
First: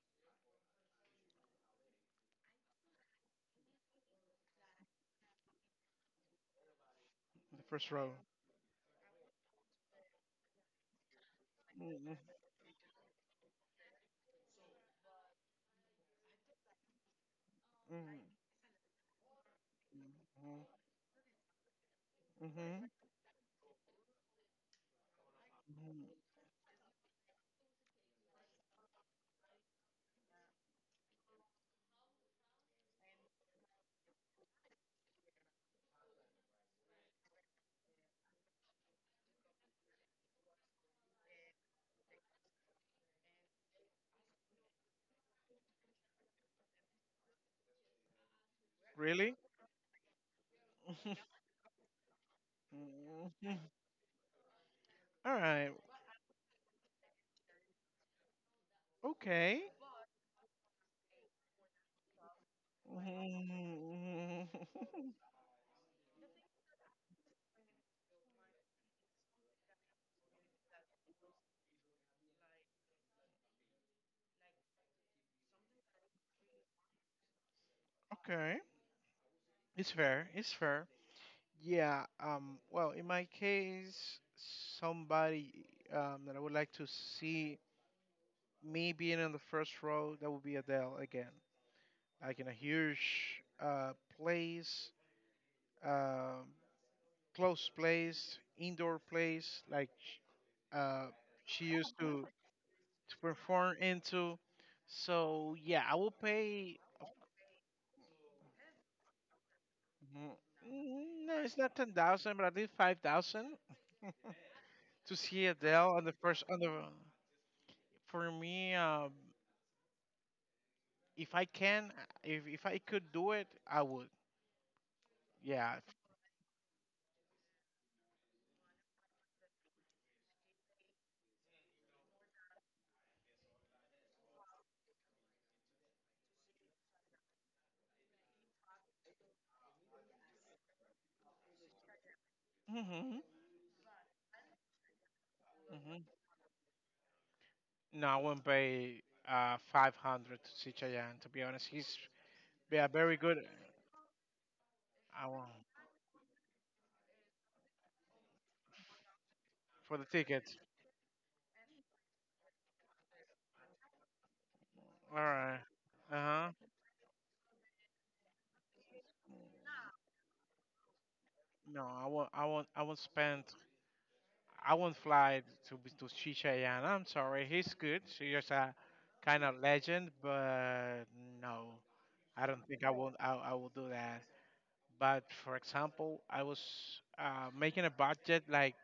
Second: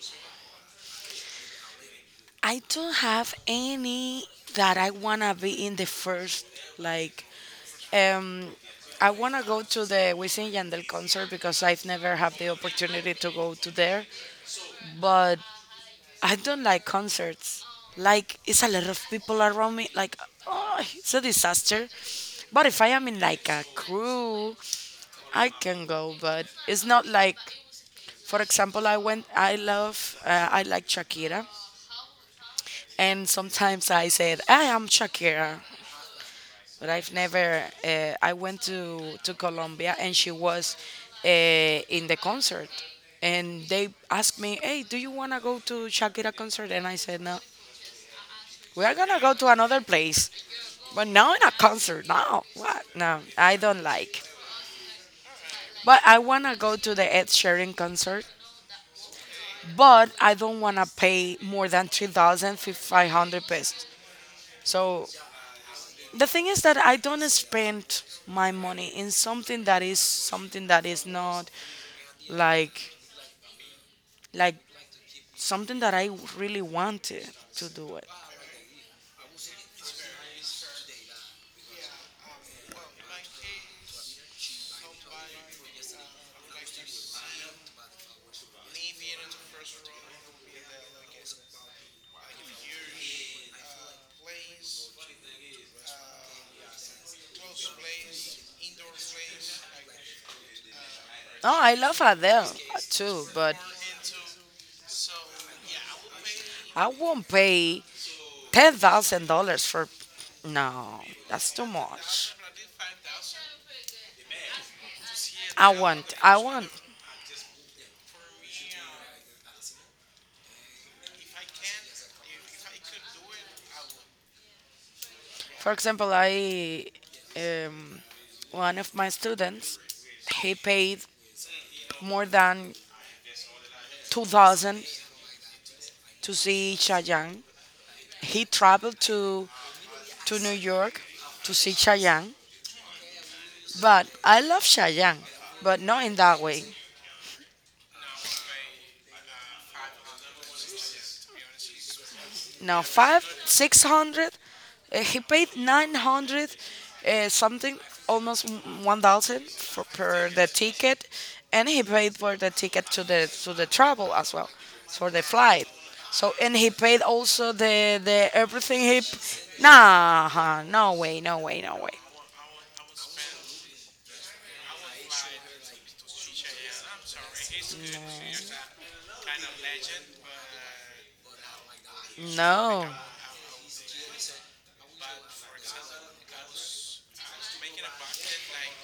S1: I don't have any that I wanna be in the first. Like,
S2: The first row.
S1: um, I wanna go to the Wisin Yandel concert because I've
S2: Mm, mm,
S1: never had the opportunity to go to there. But I don't like concerts.
S2: mm,
S1: Like, it's a lot of people around me. Like,
S2: mhm,
S1: oh, it's a disaster. But if
S2: mhm,
S1: I am in like a crew, I can
S2: mhm.
S1: go. But it's not like, for example, I went. I love. I like Shakira. And sometimes I said, I am Shakira, but I've never. I went to Colombia, and she was in the concert, and they asked me, Hey, do you wanna go to Shakira concert? And I said, No, we are gonna go
S2: Really?
S1: to another place, but
S2: Mhm,
S1: not in a concert. No, what? No, I
S2: mhm.
S1: don't like.
S2: All right.
S1: But I wanna go to the Ed Sheeran concert,
S2: Okay.
S1: but I don't wanna pay more than 3,500
S2: Mhm,
S1: pesos.
S2: mhm.
S1: So the thing is that I don't spend my money in something that is not like like something that I really wanted to do it.
S2: Okay. It's fair. It's fair. Yeah, well, in my case, somebody that I would like to see me being in the first row, that would be Adele again. Like in a huge place, um close place, indoor place, like uh,
S1: No,
S2: she
S1: I
S2: used
S1: love
S2: to,
S1: Adele
S2: to
S1: too, but
S2: perform into. So, yeah, I will pay,
S1: I won't pay $10,000 for.
S2: mm,
S1: No,
S2: no,
S1: that's
S2: it's
S1: too
S2: not
S1: much.
S2: 10,000, but at least 5,000 to see
S1: I
S2: Adele on the
S1: want. I
S2: first, on
S1: want.
S2: the, for me, if I can, if I could do it, I would.
S1: For
S2: Yeah.
S1: example, I um, one of my students he paid more than 2,000 to see Chayanne. He traveled to New York to see Cheyenne,
S2: Hmm.
S1: but I love Cheyenne, but not
S2: Hmm.
S1: in that way.
S2: No, I wouldn't pay 500 to see Chayanne, to be honest. He's,
S1: Now
S2: yeah, very
S1: five,
S2: good.
S1: 600. He
S2: I
S1: paid
S2: won't.
S1: 900, something, almost 1,000 for
S2: For the
S1: per
S2: ticket.
S1: the ticket, and he paid for the ticket to the travel as well, for
S2: All
S1: the
S2: right.
S1: flight. So,
S2: Uh-huh.
S1: and he paid also the everything he. Nah, no way, no way, no
S2: No,
S1: way.
S2: I won't, I won't, I won't spend, I won't fly to see Chayanne. I'm sorry. He's good. He's a kind of legend, but no, I don't think
S1: No.
S2: I will, I will do that. But for example, I was making a budget like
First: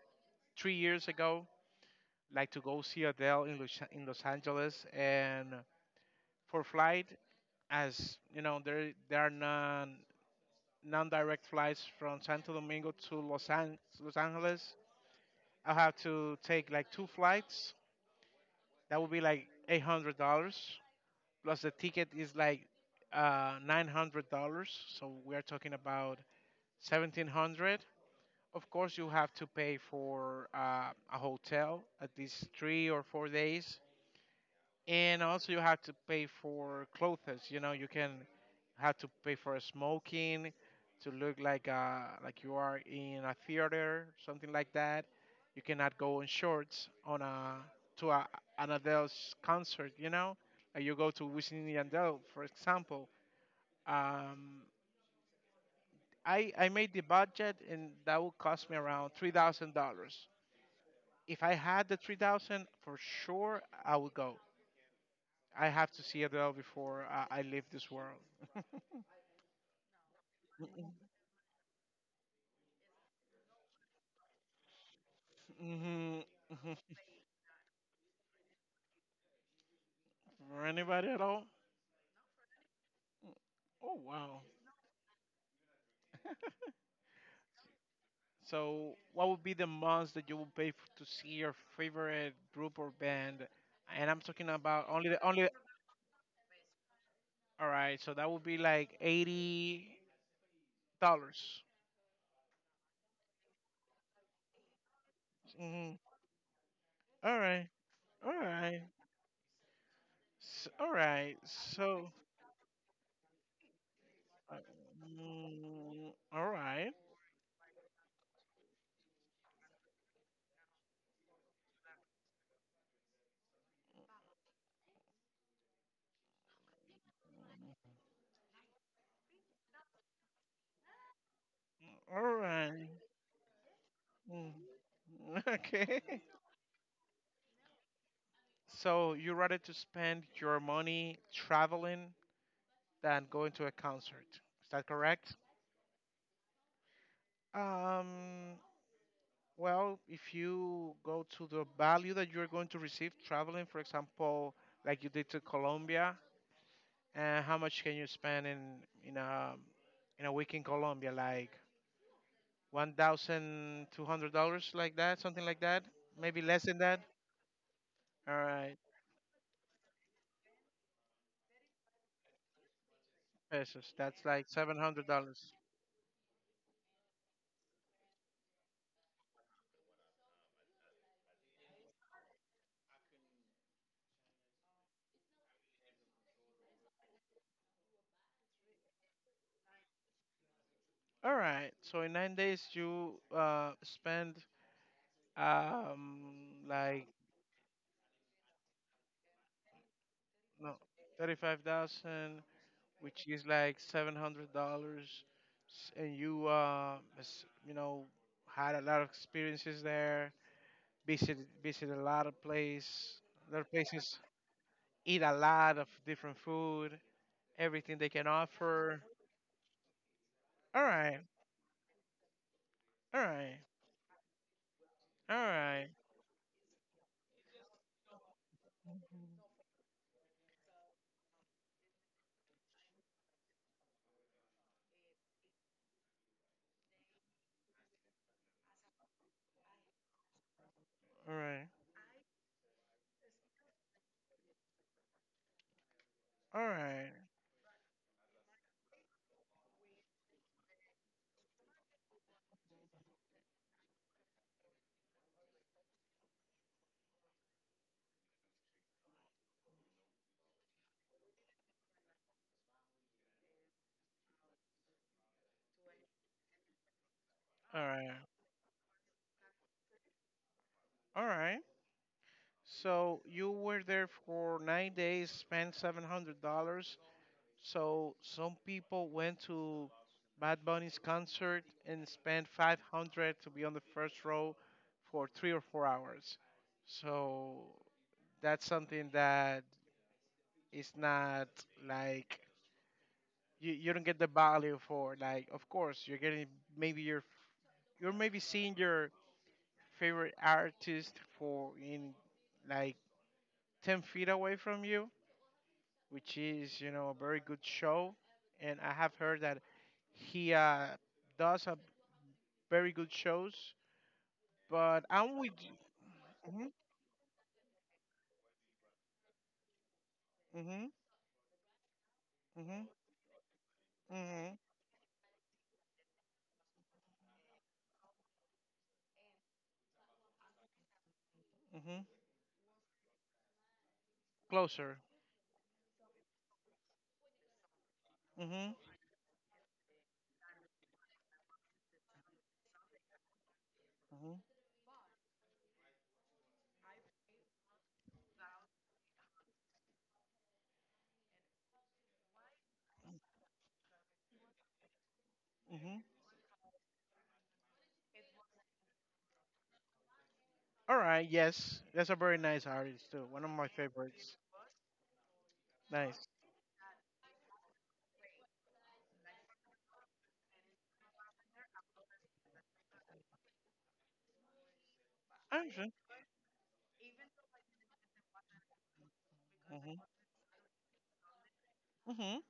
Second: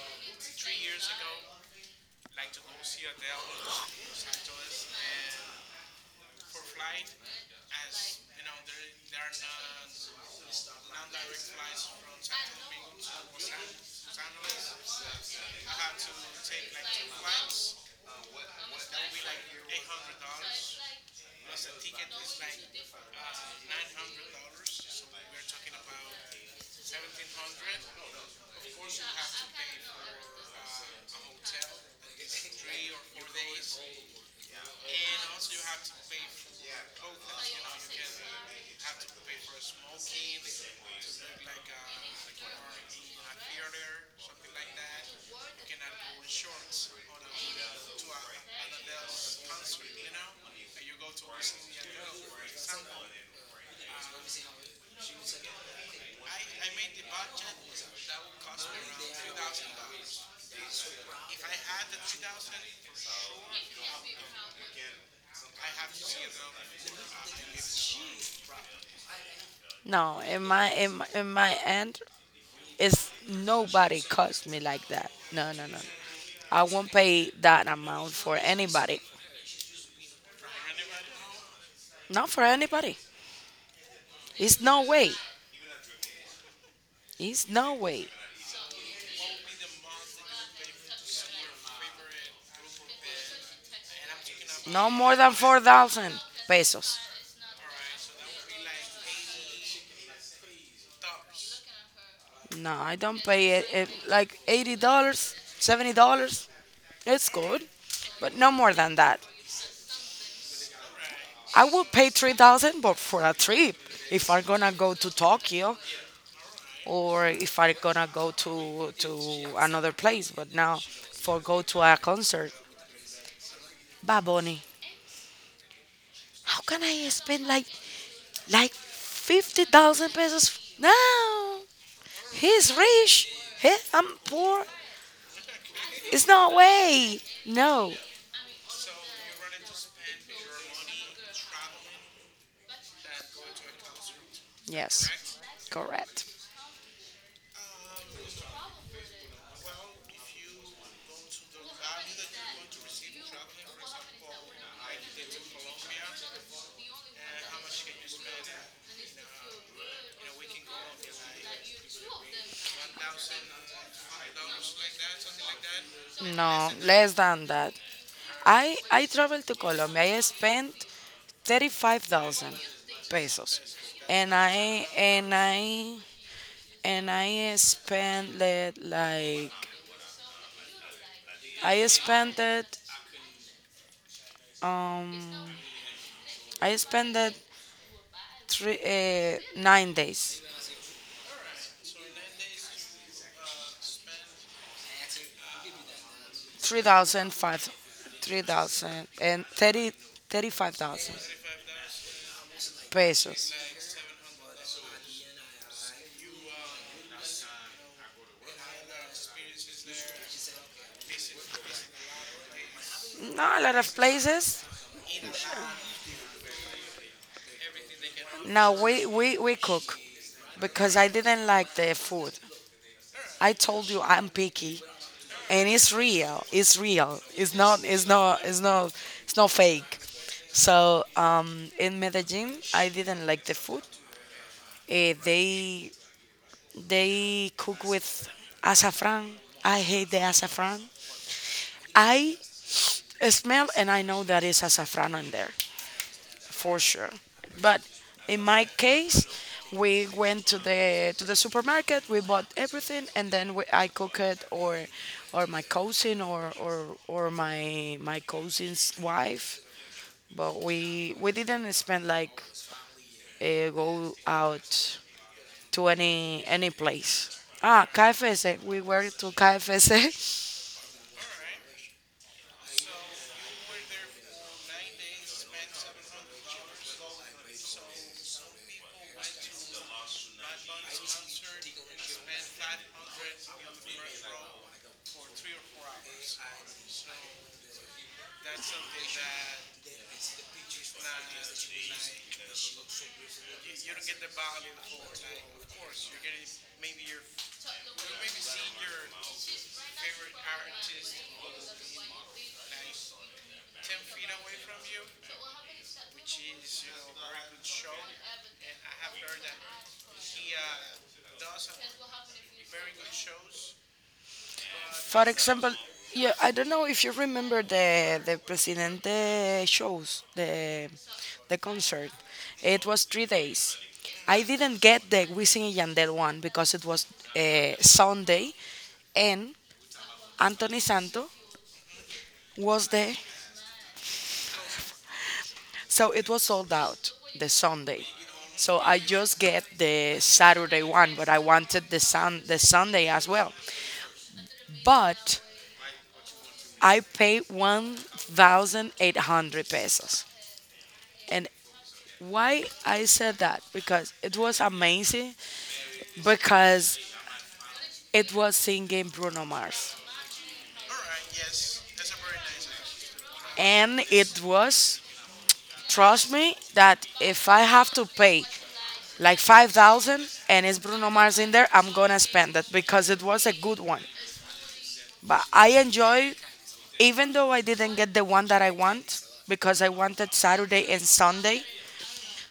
S2: 3 years ago, like to go see Adele in Los Angeles, and for flight, as you know, there are non-direct flights from Santo Domingo to Los Angeles. I have to take like two flights. That would be like $800 plus the ticket is like $900. So we are talking about 1,700. Of course, you have to pay for a hotel at least 3 or 4 days, and also you have to pay for clothes. You know, you can have to pay for smoking to look like you are in a theater, something like that. You cannot go in shorts on a to a, an Adele's concert. You know, like you go to Wisin and Yandel, for example. Um, I made the budget, and that would cost me around $3,000. If I had the 3,000, for sure I would go. I have to see Adele before I leave this world.
S1: No, in my end, it's nobody cuts me like that. No, no, no.
S2: Hmm.
S1: I won't
S2: Hmm.
S1: pay that amount for anybody.
S2: For anybody at all?
S1: Not for anybody.
S2: Oh, wow.
S1: It's no way. It's no way.
S2: So, what would be the most that you would pay to see your favorite group or band? And I'm talking
S1: No
S2: about only
S1: more
S2: the
S1: than
S2: only.
S1: 4,000 pesos.
S2: All right, so that would be like $80.
S1: No, I don't pay it like $80, seventy
S2: Mm-hmm.
S1: dollars. It's
S2: All
S1: good,
S2: right,
S1: but
S2: all
S1: no more
S2: right,
S1: than that.
S2: S all right.
S1: I would pay
S2: So,
S1: 3,000, but for a trip. If I'm
S2: uh,
S1: gonna go to Tokyo,
S2: all right,
S1: or if I gonna go to another place. But now, for go to a concert, Bad Bunny, how can I spend like 50,000 pesos? No,
S2: all
S1: he's
S2: right.
S1: rich. He, I'm
S2: Mm.
S1: poor.
S2: Okay.
S1: It's no way. No.
S2: So you rather to spend your money traveling than going to a concert. Is that correct?
S1: Yes, correct.
S2: Um, well, if you go to the value that you're going to receive traveling, for example, like you did to Colombia, and how much can you spend in a in a week in Colombia? Like $1,200, like that, something like that. Maybe less
S1: No,
S2: than that.
S1: less than that.
S2: All
S1: I
S2: right.
S1: I traveled to Colombia. I spent 35,000 pesos,
S2: Pesos. That's
S1: and
S2: like seven
S1: I
S2: hundred
S1: and
S2: dollars.
S1: I and I spent it I spent it um I spent it three 9 days
S2: All right. So in 9 days, you spend um
S1: three
S2: like
S1: thousand five three thousand and thirty thirty
S2: no
S1: five thousand
S2: 35,000, which is
S1: pesos.
S2: like $700, and you you know had a lot of experiences there. Visited a lot of place, a
S1: Not
S2: lot
S1: a
S2: of
S1: lot of
S2: places.
S1: places.
S2: Eat a lot of different food, everything they can
S1: Now
S2: offer.
S1: we cook
S2: All
S1: because I
S2: right.
S1: didn't like the food.
S2: All
S1: I
S2: right.
S1: told you I'm picky.
S2: All
S1: And
S2: right.
S1: it's real. It's real. It's not. It's not. It's not. It's not fake. So in Medellin, I didn't like the food. Eh, they they cook with azafran. I hate the azafran.
S2: All right.
S1: I smell and I know that is azafran in there,
S2: All
S1: for sure.
S2: right.
S1: But in my case, we went to the supermarket, we bought everything, and then I cook it, or my cousin, or my cousin's wife. But we didn't spend like go out to any place.
S2: All
S1: Ah,
S2: right.
S1: KFC. We were to KFC.
S2: All right. So you were there for 9 days, spent $700. So some people went to Bad Bunny's concert and spent 500 to be on the first row for 3 or 4 hours. So that's something that is not like you don't get the value for. Like of course you're getting maybe you're maybe seeing your favorite artist for in like 10 feet away from you, which is a very good show, and I have heard that he does a very good shows. But
S1: For
S2: I'm with
S1: example,
S2: you.
S1: yeah, I
S2: Hmm.
S1: don't know if you remember the Presidente shows, the
S2: Hmm.
S1: the concert. It
S2: Hmm.
S1: was 3 days. I
S2: Hmm.
S1: didn't get the Wisin and Yandel one because it was Sunday, and Anthony Santo
S2: Hmm.
S1: was there,
S2: Closer.
S1: so it was sold out the Sunday.
S2: Hmm.
S1: So I just get the Saturday one, but I wanted the Sunday as well.
S2: Hmm.
S1: But I paid 1,800 pesos, and why I said that? Because it was amazing,
S2: Hmm.
S1: because it was singing Bruno Mars.
S2: All right. Yes, that's a very nice artist too. One of my
S1: And
S2: favorites.
S1: it was,
S2: Nice.
S1: trust me, that if I have to pay like 5,000 and it's Bruno Mars in there, I'm gonna spend it because it was a good one. But I
S2: Action.
S1: enjoy, even though I didn't get the one that I want because I
S2: Hmm.
S1: wanted Saturday and Sunday,
S2: Hmm.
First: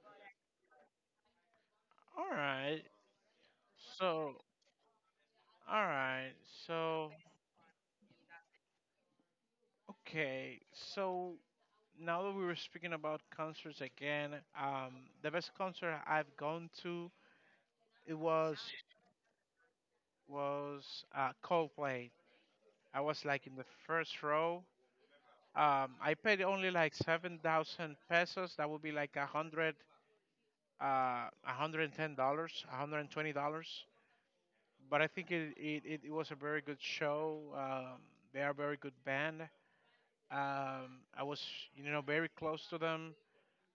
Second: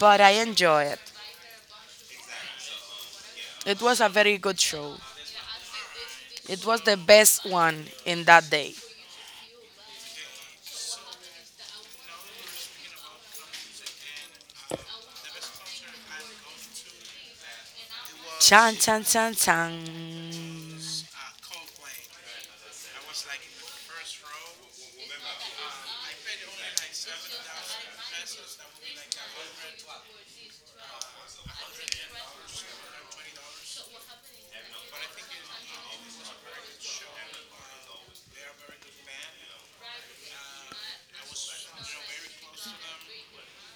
S1: but I enjoy it.
S2: All right.
S1: It was a
S2: So.
S1: very good show.
S2: All right.
S1: It was the
S2: So.
S1: best one in that day.
S2: Okay. So now that we were speaking about concerts again, the best concert I've gone to it was
S1: Chan, chan, chan, chan.
S2: was Coldplay. I was like in the first row. I paid only like 7,000 pesos. That would be like a hundred, $110, $120. But I think it was a very good show. They are a very good band. I was very close to them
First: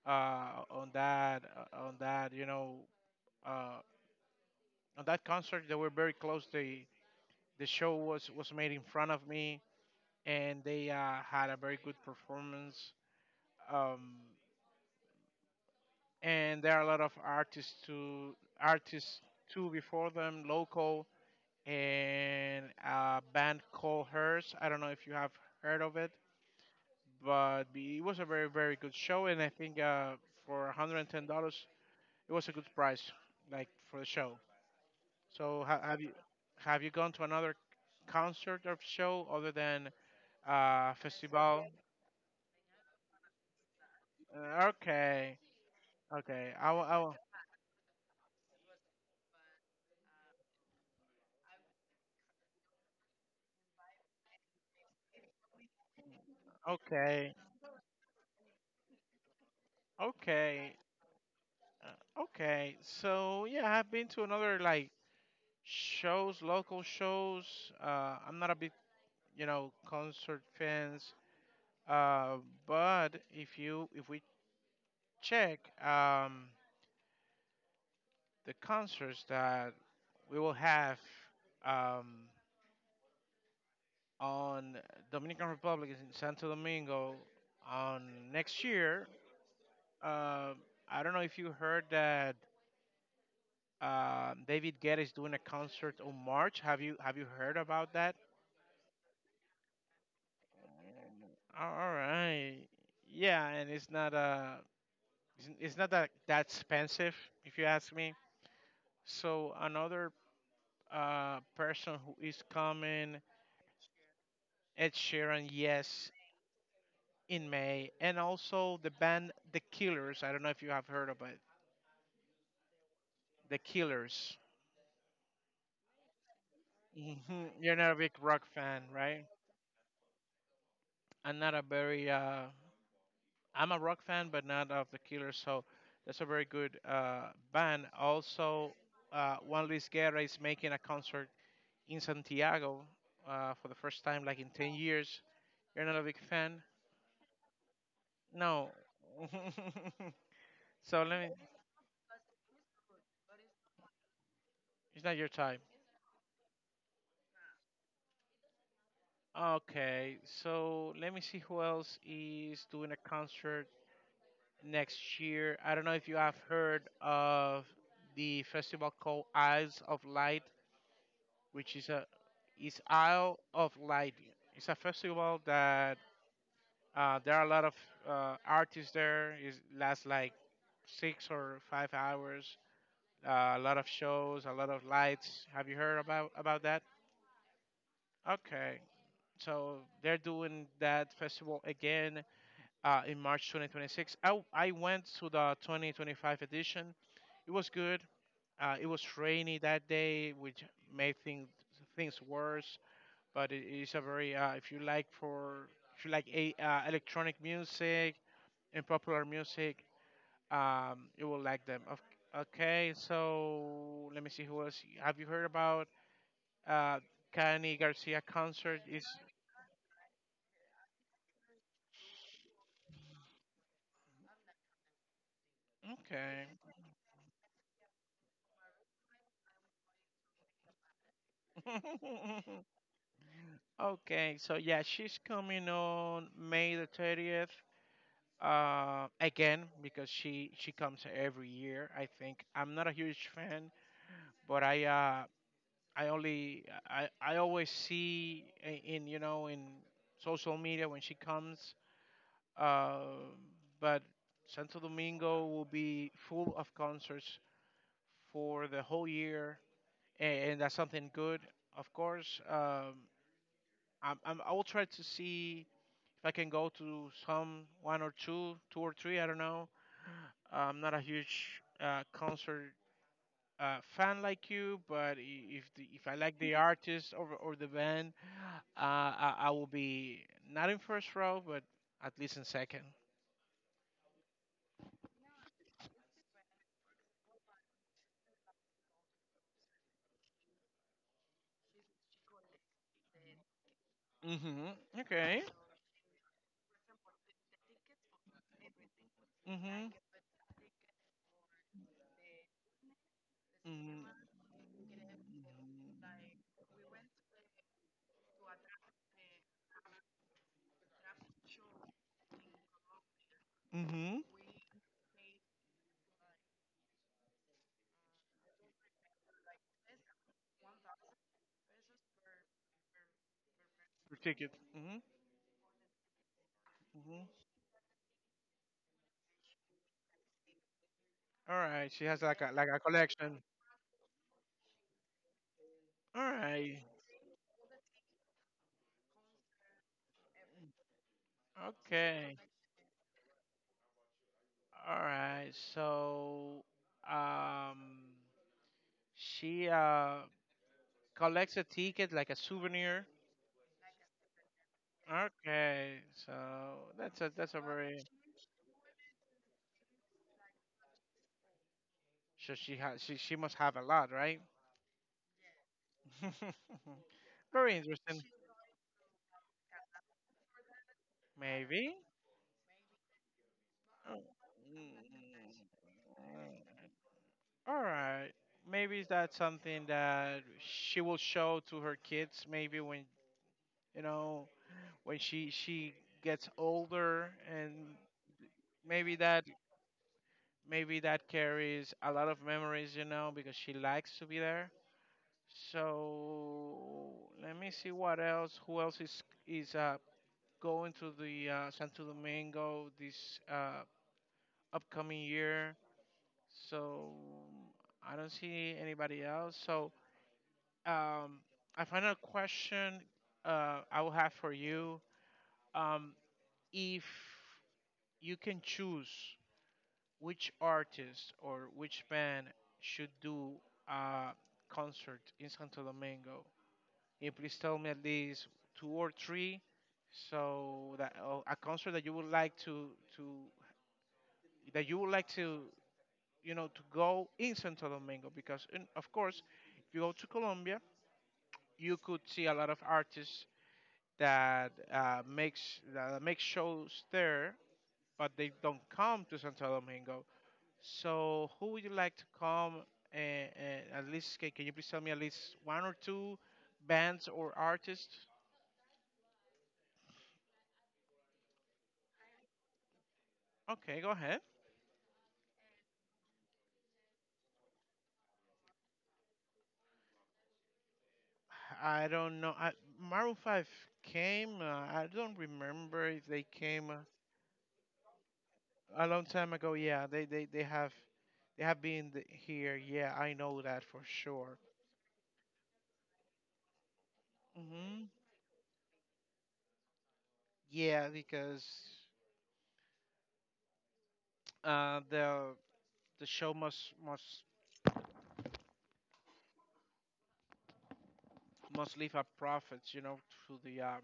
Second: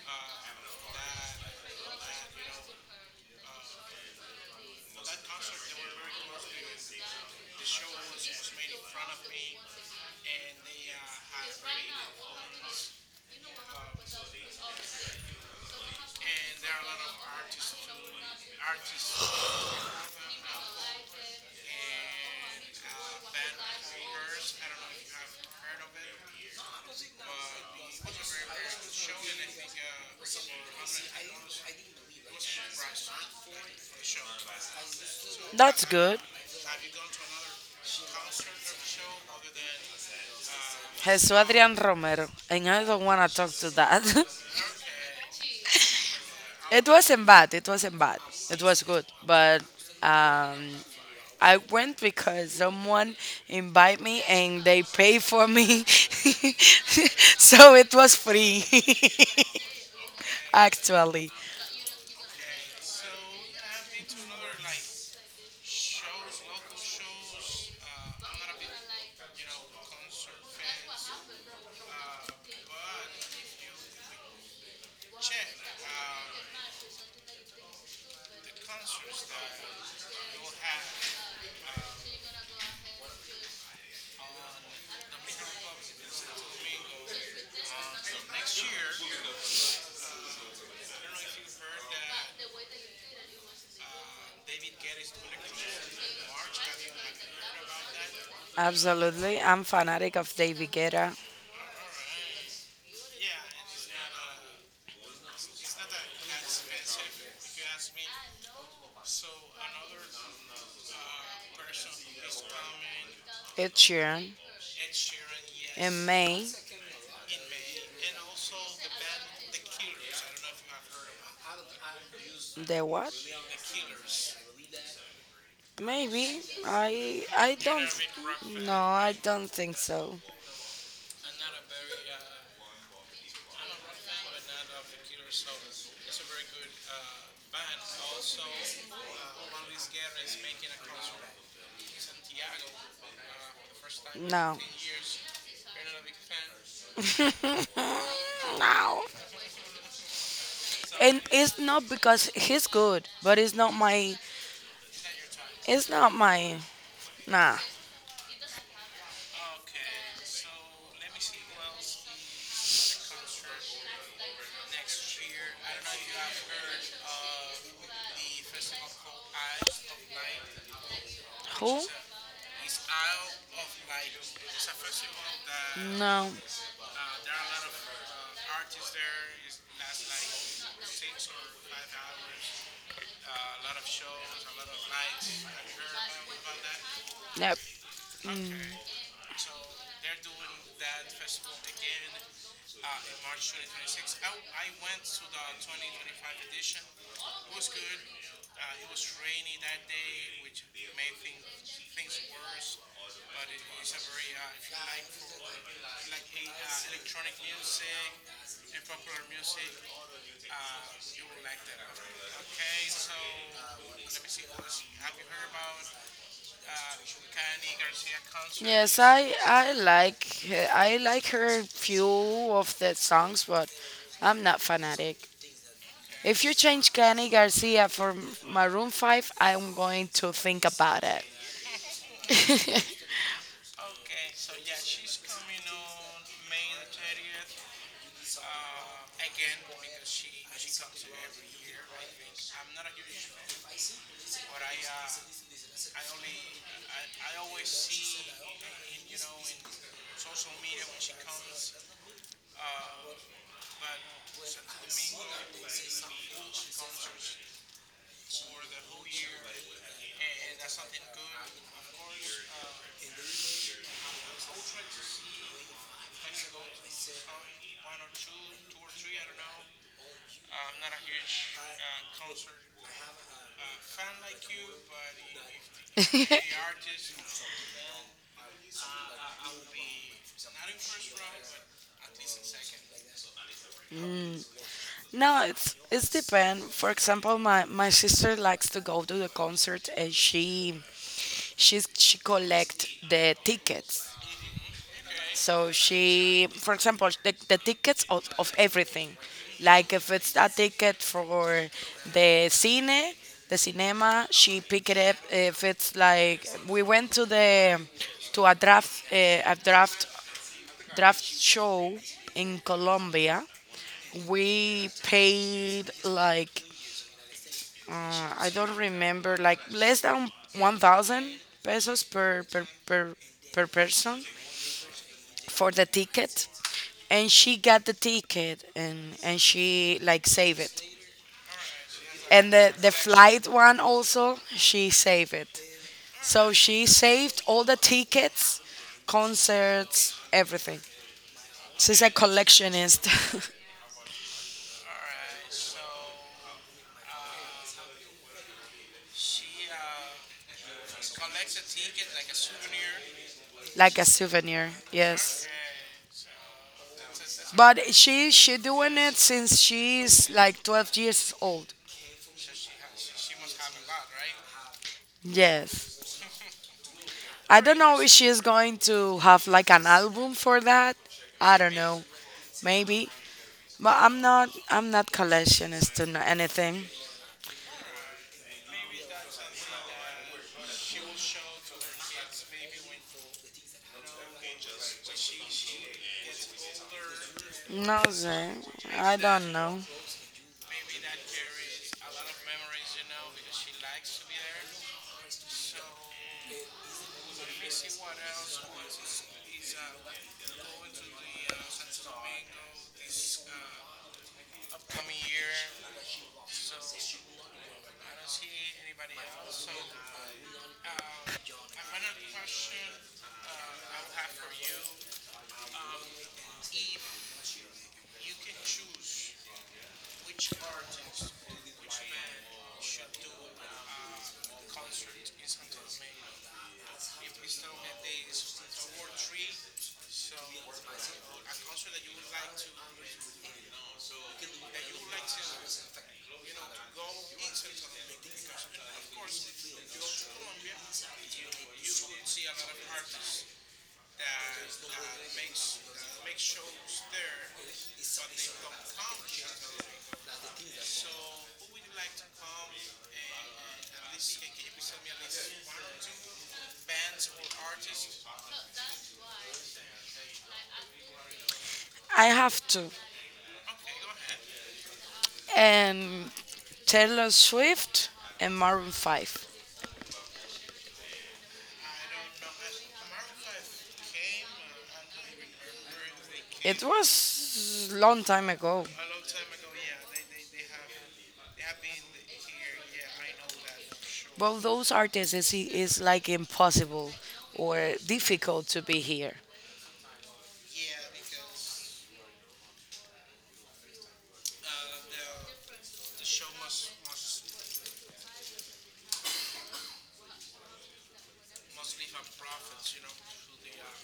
S2: on that you know uh, on that concert. They were very close. The show was made in front of me, and they had a very good performance, um, and there are a lot of artists too. Artists too before them, local, and a band called Hers. I don't know if you have heard of it, but it was a very very good show, and I think for $110 it was a good price, like for the show. So
S1: That's
S2: have you
S1: good.
S2: have you gone to another concert or show other than
S1: Jesus
S2: festival?
S1: Adrian Romero. And I don't want to talk to that.
S2: Okay, okay.
S1: it wasn't bad. It wasn't bad. It was good. But um, I went because someone invited me and they paid for me.
S2: Okay,
S1: so it was free.
S2: okay,
S1: Actually.
S2: okay. So yeah, I've been to another like shows, local shows. I'm not a big concert fans. Uh, but if you if we check um the concerts that we will have um on Dominican Republic is in Santo Domingo on next year. Uh, I don't know if you heard that David Guetta is doing a concert on March. Have you heard about that?
S1: Absolutely. I'm fanatic of David Guetta.
S2: All right. Yeah, and it's not it's not that expensive if you ask me. So another person who is coming,
S1: Ed Sheeran.
S2: Ed Sheeran,
S1: In
S2: yes,
S1: May.
S2: in May, and also the band The Killers. I don't know if you have heard of
S1: The what?
S2: The Killers.
S1: Maybe.
S2: Hmm.
S1: I
S2: You're
S1: don't
S2: not a big rock
S1: No,
S2: fan,
S1: I
S2: right?
S1: don't think so.
S2: I'm not a very. I'm a rock fan, but not of the Killers. So that's a very good band. Also, Juan Luis Guerra is making a concert in Santiago for the first time, like in
S1: No.
S2: 10 years. You're not a big fan. No.
S1: no.
S2: So let
S1: And
S2: me.
S1: it's not because he's good, but
S2: It's not your time.
S1: it's not my nah.
S2: Okay, so let me see who else is doing a concert next year. I don't know if you have heard of the festival called Isles of Light, which
S1: Who?
S2: is a is Isle of Light. It's a festival that
S1: No.
S2: there are a lot of artists there. It lasts like 6 or 5 hours. A lot of shows, a lot of lights. Have you heard about that?
S1: Yep.
S2: Okay, so they're doing that festival again in March 2026. I went to the 2025 edition. It was good. It was rainy that day, which made things worse. But it is a very uh, if you like a, electronic music and popular music, you will like them. Okay, so let me see who else. Have you heard about uh, Cani Garcia concert?
S1: Yes,
S2: Is
S1: I like her few of the songs, but I'm not fanatic. If you
S2: okay.
S1: change Kenny Garcia for Maroon Five, I'm going to think about it.
S2: Okay, so yeah, she's coming on May the 30th again because she comes every year. I think I'm not a huge fan, but I always see in you know in social media when she comes. Uh, but Santo Domingo will be full of concerts for the whole year, and that's something good, of course. Um, I will try to see if I can go to some one or two, two or three. I don't know, I'm not a huge concert fan like you, but if I like the artist or the band, uh, I will be not in first row, but at least in second.
S1: no, it's depend. For example, my sister likes to go to the concert, and she collect the tickets.
S2: Mhm. Okay.
S1: So she, for example, the tickets of everything.
S2: Mhm.
S1: Like if it's a ticket for the cine, the
S2: Mhm.
S1: cinema, she pick it up. If it's like we went to a draft a draft show in Colombia,
S2: Mhm.
S1: we paid like I don't remember like less than 1,000 pesos per
S2: For
S1: person
S2: ticket. Mhm.
S1: for the ticket,
S2: Mhm.
S1: and she got the ticket, and she like saved it,
S2: All right. She has
S1: and
S2: like
S1: the
S2: a
S1: the
S2: collection.
S1: flight one also she saved it,
S2: All
S1: so
S2: right.
S1: she saved all the tickets, concerts, everything. She's a
S2: Okay.
S1: collectionist.
S2: All right. So, um, she collects a ticket like a souvenir.
S1: like a souvenir, yes.
S2: Okay, so that's a
S1: But
S2: very,
S1: she doing it since she's like 12 years old.
S2: she has she must have a lot, right?
S1: Yes, I
S2: Very
S1: don't know if
S2: interesting.
S1: she's going to have like an album for that. I don't
S2: Maybe.
S1: know. Maybe. But
S2: Oh,
S1: I'm not collectionist to know anything.
S2: mm, all right. Maybe that's something that she will show to her kids. Maybe when you know when she gets older, and
S1: No sir. I
S2: maybe that
S1: don't know.
S2: maybe that carries a lot of memories. You know because she likes to be there. So let me see what else. Who else is going to the Santo Domingo this upcoming year? So I don't see anybody else. So um, a final question I will have for you: um, if you can choose which artist or which band should do a concert in Santo Domingo, you please tell me at least two or three, so that a concert that you would like to to that you would like to to go in Santo Domingo, because of course if you go to Colombia you could see a lot of artists that uh, make shows there, but they don't come to Santo Domingo. So who would you like to come, and at least can you please tell me at least one or two bands or artists,
S1: I have to.
S2: okay, go ahead.
S1: And Taylor Swift and Maroon Five.
S2: I don't know. Maroon Five came. I don't remember if they
S1: It
S2: came
S1: was long time ago.
S2: a long time ago. Yeah, they have been here. Yeah, I know that for sure.
S1: But those artists is like impossible or
S2: Hmm.
S1: difficult to be here.
S2: Yeah, because uh, the the show must leave a profit, you know, to the um,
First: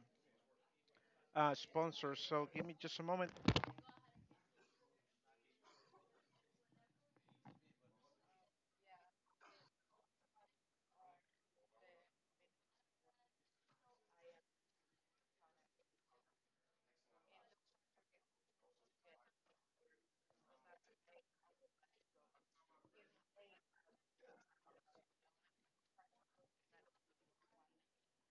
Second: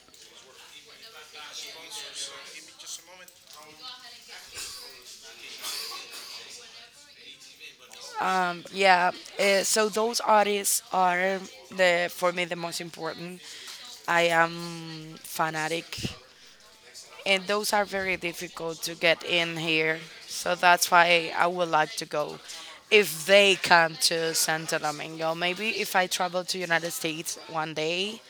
S2: uh, sponsors. So give me just a moment.
S1: Yeah. So those artists are the, for me, the most important. I am fanatic, and those are very difficult to get in here. So that's why I would like to go if they come to Santo Domingo. Maybe if I travel to United States one day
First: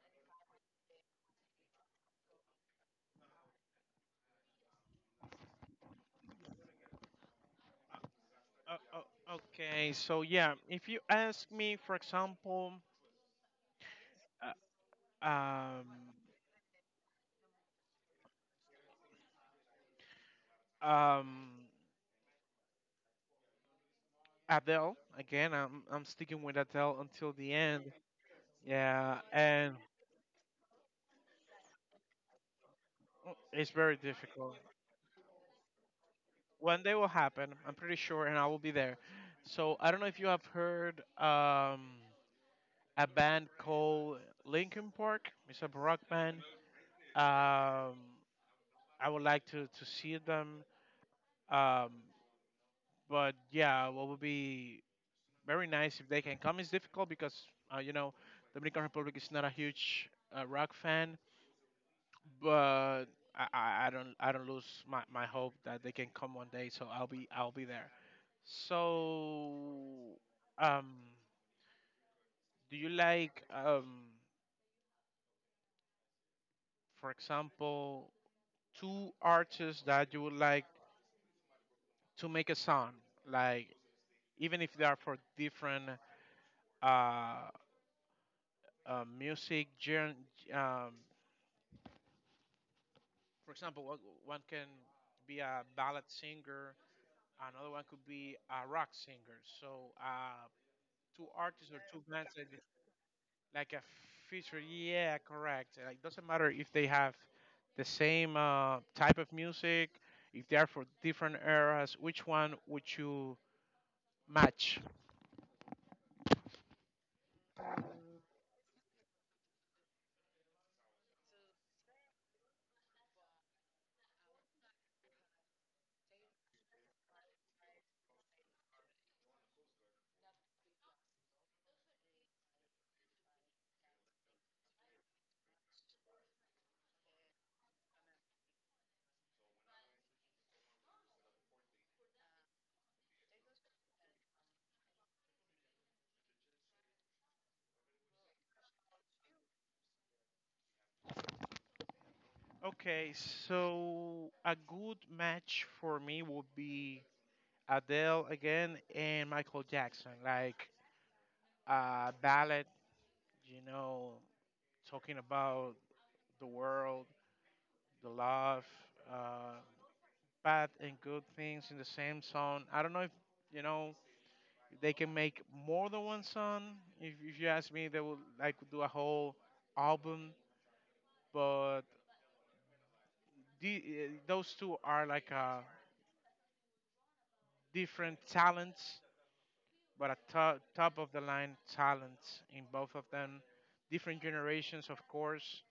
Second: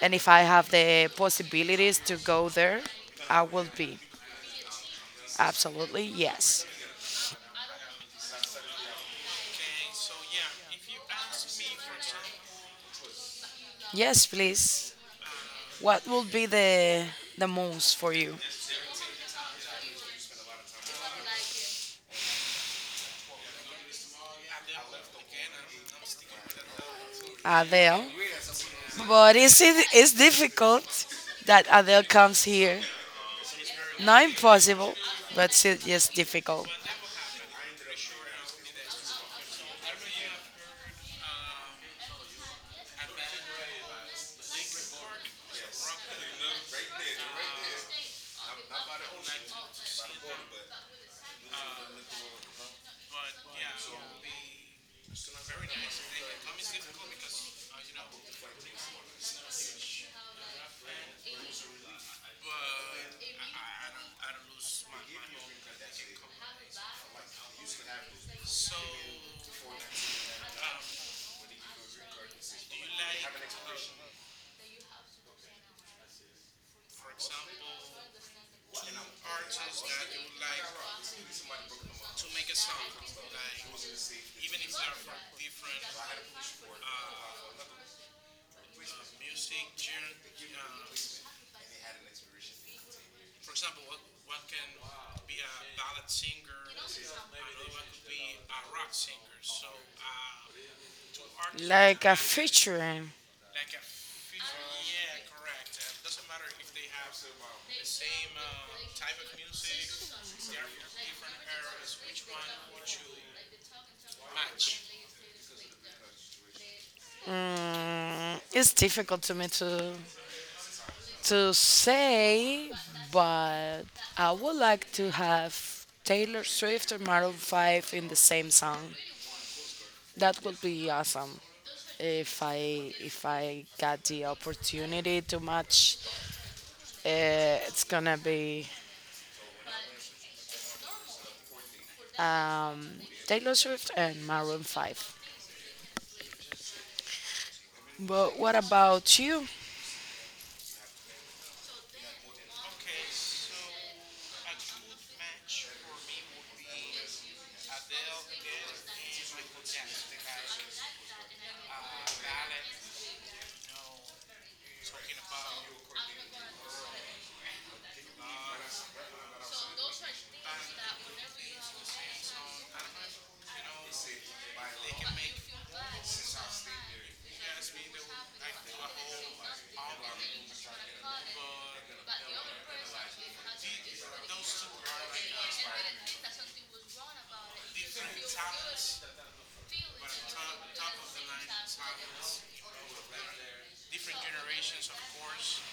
S1: and if I have the possibilities to go there, I will be. Absolutely, yes.
S2: Okay, so yeah, if you ask me, for example,
S1: Yes, please.
S2: uh, um,
S1: What will be the most for you,
S2: um, Adele again. I'm sticking with Adele until the end.
S1: Adele?
S2: Yeah,
S1: But is
S2: and
S1: it is difficult that Adele comes here?
S2: it's very
S1: Not
S2: difficult.
S1: impossible, but it's just difficult.
S2: One day will happen. I'm pretty sure, and I will be there. So I don't know if you have heard a band called Linkin Park. It's a rock band. Um, I would like to see them. Um, but yeah, what would be very nice if they can come. It's difficult because you know Dominican Republic is not a huge rock fan, but I don't lose my hope that they can come one day. So I'll be there. So, um, do you like for example, two artists that you would like to make a song, like, even if they are for different uh, music gen, um, for example, one can be a ballad singer, another one could be a rock singer. So, two artists or two
S1: Like a
S2: bands that, is
S1: featuring.
S2: like a feature. Yeah, correct. Like doesn't matter if they have the same type of music, if they are for different eras. Which one would you match?
S1: It's difficult to me to say, but I would like to have Taylor Swift or Maroon 5 in the same song. That would be awesome. If I got the opportunity to match, it's gonna be um, Taylor Swift and Maroon 5. But what about you?
S2: Okay, so a good match for me would be Adele again and Michael Jackson, like a ballad, you know, talking about the world, the love, uh, bad and good things in the same song. I don't know if you know they can make more than one song. If you ask me, they would like do a whole album. But those two are like different talents, but a top of the line talents in both of them. Different generations, of course,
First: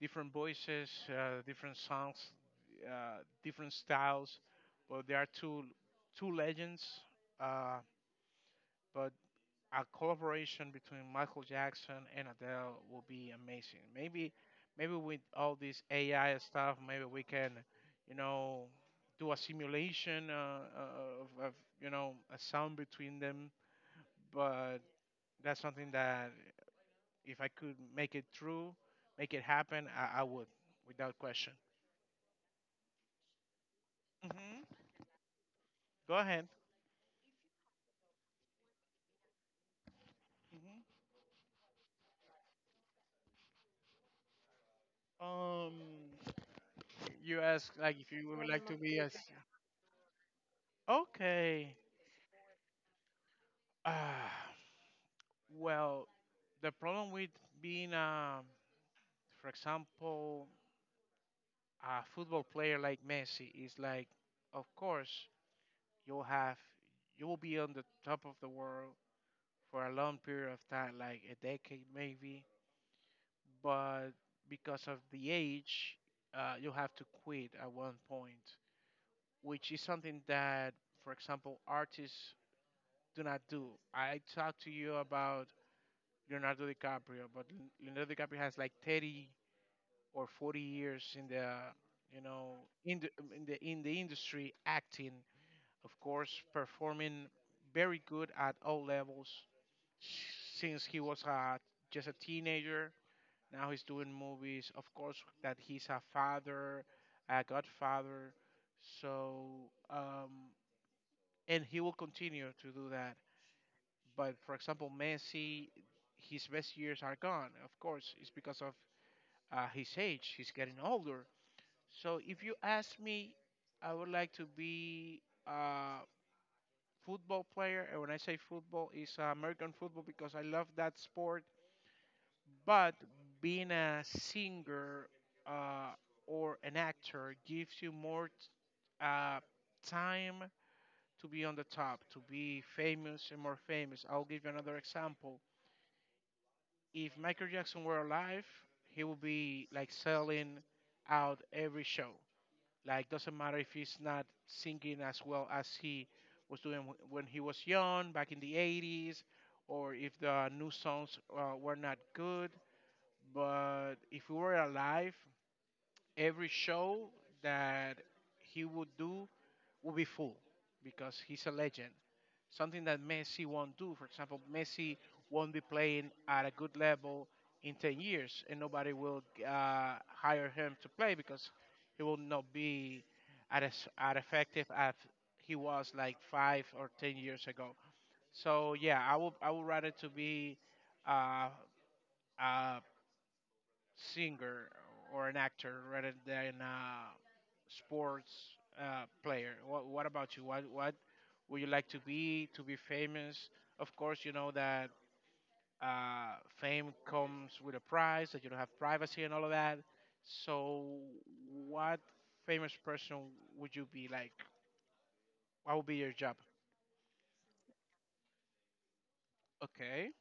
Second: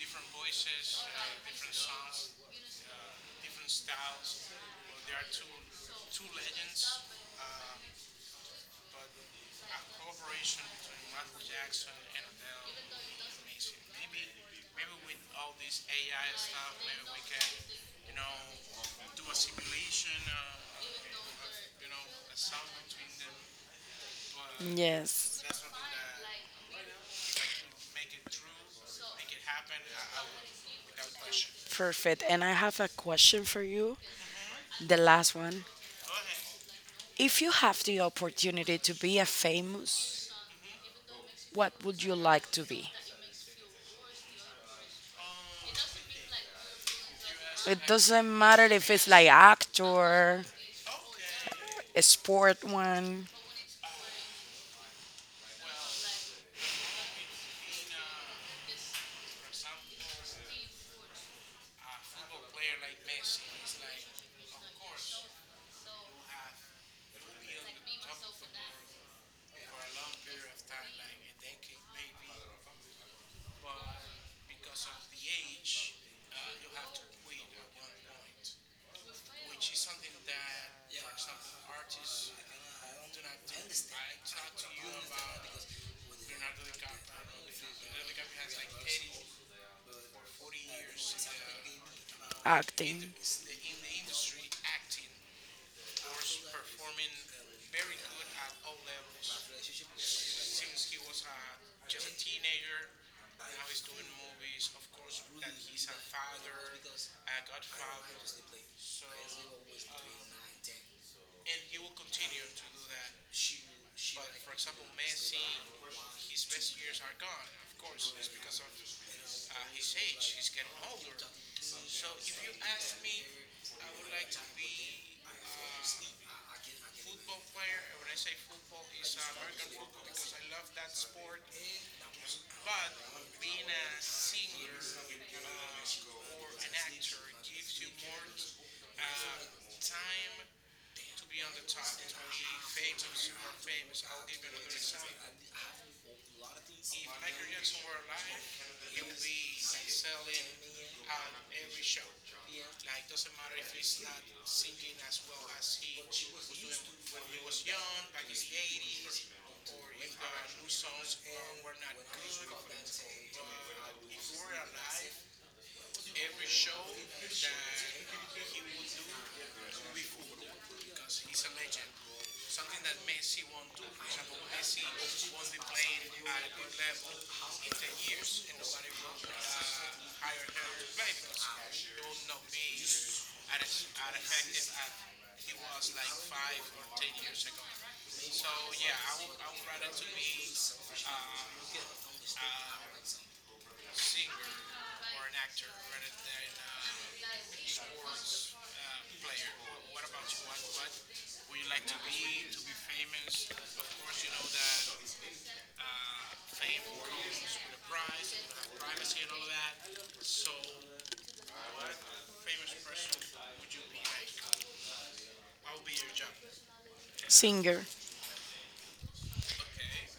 S2: different voices, different songs, different styles. But they are two legends. Uh, but a collaboration between Michael Jackson and Adele will be amazing. Maybe, maybe with all this AI stuff, maybe we can, you know, do a simulation of a sound between them. But that's
S1: Yes,
S2: something that if I could make it true, make it happen, I would, without question.
S1: perfect. And I have a question for you,
S2: Hmm.
S1: the last one.
S2: Go ahead.
S1: If you have the opportunity to be a famous,
S2: Hmm.
S1: what would you like to be?
S2: Um, you ask
S1: It
S2: like if you
S1: doesn't
S2: would
S1: matter
S2: like to
S1: if
S2: be
S1: it's
S2: as
S1: like actor,
S2: okay.
S1: a sport one,
S2: Ah, well, the problem with being, for example, a football player like Messi is like, of course, you'll have, you will be on the top of the world for a long period of time, like a decade maybe, but because of the age, you have to quit at one point, which is something that, for example, artists do not do. I talked to you about Leonardo DiCaprio, but Leonardo DiCaprio has like 30 or 40 years in the you know in
S1: acting,
S2: the in the, industry acting, of course performing very good at all levels since he was just a teenager. Now he's doing movies, of course, that he's a father, a godfather. So um, and he will continue to do that. But for example, Messi, his best years are gone, of course. It's because of his age, he's getting older. So if you ask me, I would like to be a football player. And when I say football, it's American football because I love that sport. But being a singer uh, or an actor gives you more uh, time to be on the top, to be famous and more famous. I'll give you another example. If Michael Jackson were alive, he would be like selling out every show. Like, doesn't matter if he's not singing as well as he was doing when he was young back in the 80s, or if the new songs were not good. But if we were alive, every show that he would do would be full because he's a legend. Something that Messi won't do. For example, Messi won't be playing at a good level in 10 years, and nobody will hire him to play because he will not be at as at effective as he was like five or 10 years ago. So yeah, I would rather to be uh, a singer or an actor rather than a sports player. What about you? What would you like to be famous? Of course, you know that fame comes with a price, that you don't have privacy and all of that. So, what famous person would you be like? What would be your job?
S1: singer,
S2: Okay.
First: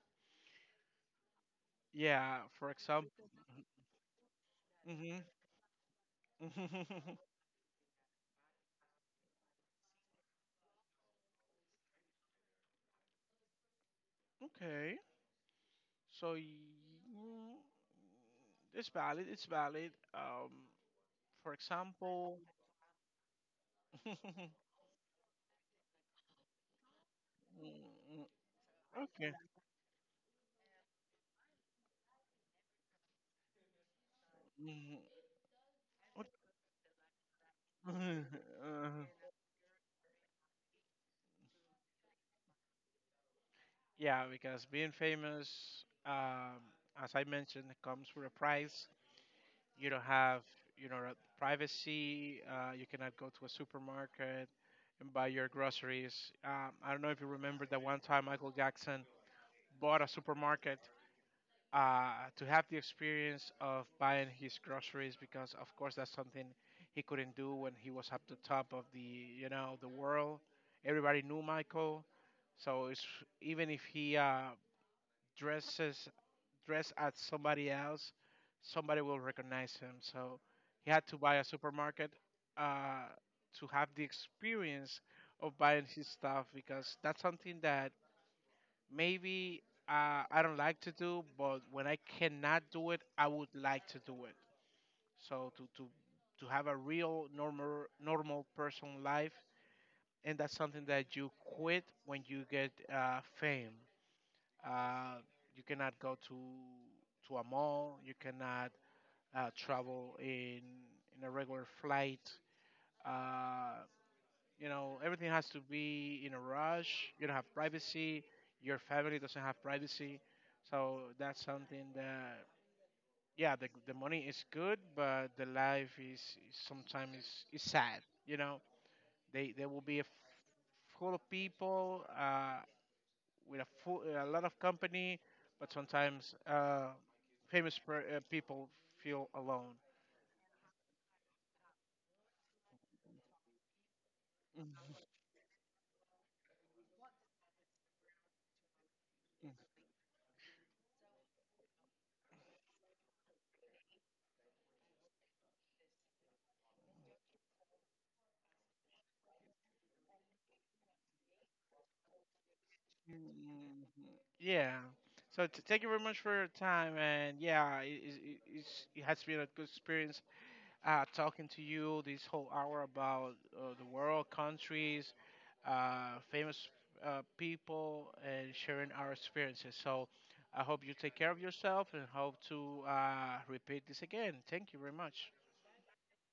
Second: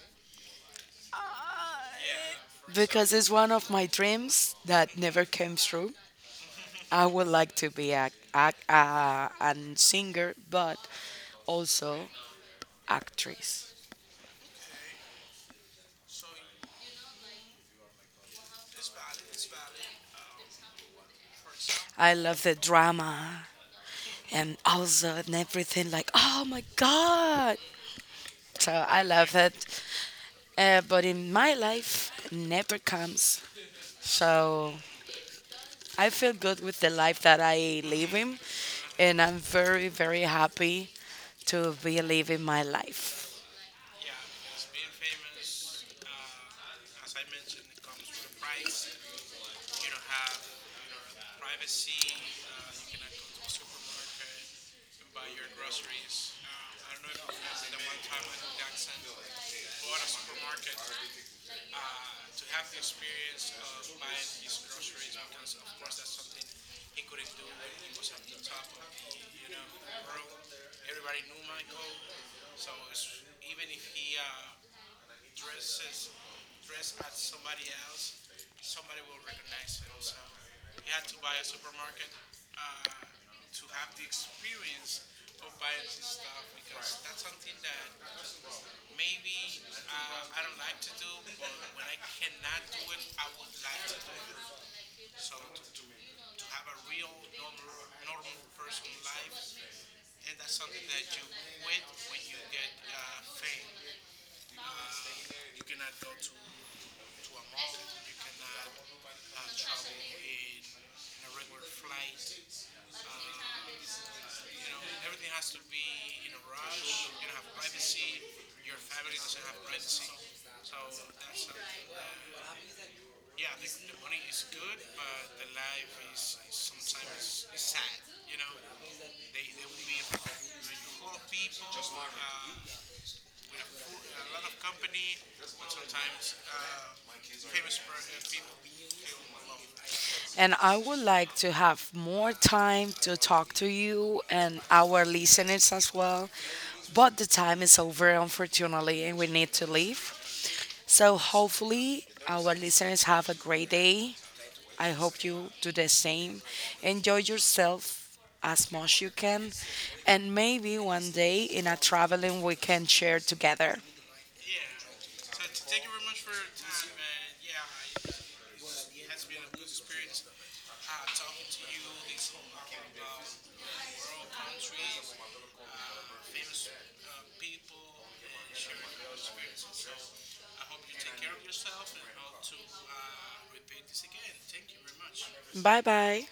S2: Yeah. For
S1: because it's
S2: example.
S1: one of my dreams that
S2: Hmm.
S1: never came true. I would like to be a an singer, but also actress.
S2: okay. So it's valid. It's valid. For
S1: I
S2: example,
S1: love the drama and also and everything like oh my god.
S2: mm,
S1: So I
S2: okay.
S1: love it, but in my life never comes. So
S2: mm,
S1: I
S2: what-
S1: feel good with the life that I live in,
S2: uh,
S1: and I'm very very happy to be living my life.
S2: yeah, because being famous, um, as I mentioned, it comes with a price. You don't have, you know, privacy. You cannot go to a supermarket and buy your groceries. I don't know if you remember that one time Michael Jackson bought a supermarket to have the experience of buying his groceries, because of course that's something he couldn't do when he was at the top of the the world. Everybody knew Michael. So it's, even if he dresses dress as somebody else, somebody will recognize him. So he had to buy a supermarket uh, to have the experience of buying his stuff, because that's something that maybe I don't like to do, but when I cannot do it, I would like to do it. So to have a real normal person life, and that's something that you quit when you get fame. Uh, you cannot go to a mall. You cannot travel in a regular flight. Uh, you know, everything has to be in a rush. You don't have privacy. Your family doesn't have privacy. So that's something that, yeah, the money is good, but the life is sometimes is sad. You know, they there will be full of people with a lot of company, but sometimes people feel alone.
S1: And I would like to have more time to talk to you and
S2: Mhm.
S1: our listeners as well. But the time is over, unfortunately, and we need to leave. So, hopefully, our listeners have a great day. I hope you do the same. Enjoy yourself as much you can, and maybe one day in a traveling we can share together.
S2: Mhm. Yeah. So thank you very much for your time, and yeah, it has been a good experience talking to you this whole hour about the world, countries, famous people, and sharing our experiences. So I hope you take care of yourself and hope to repeat this again. Thank you very much.
S1: Bye bye.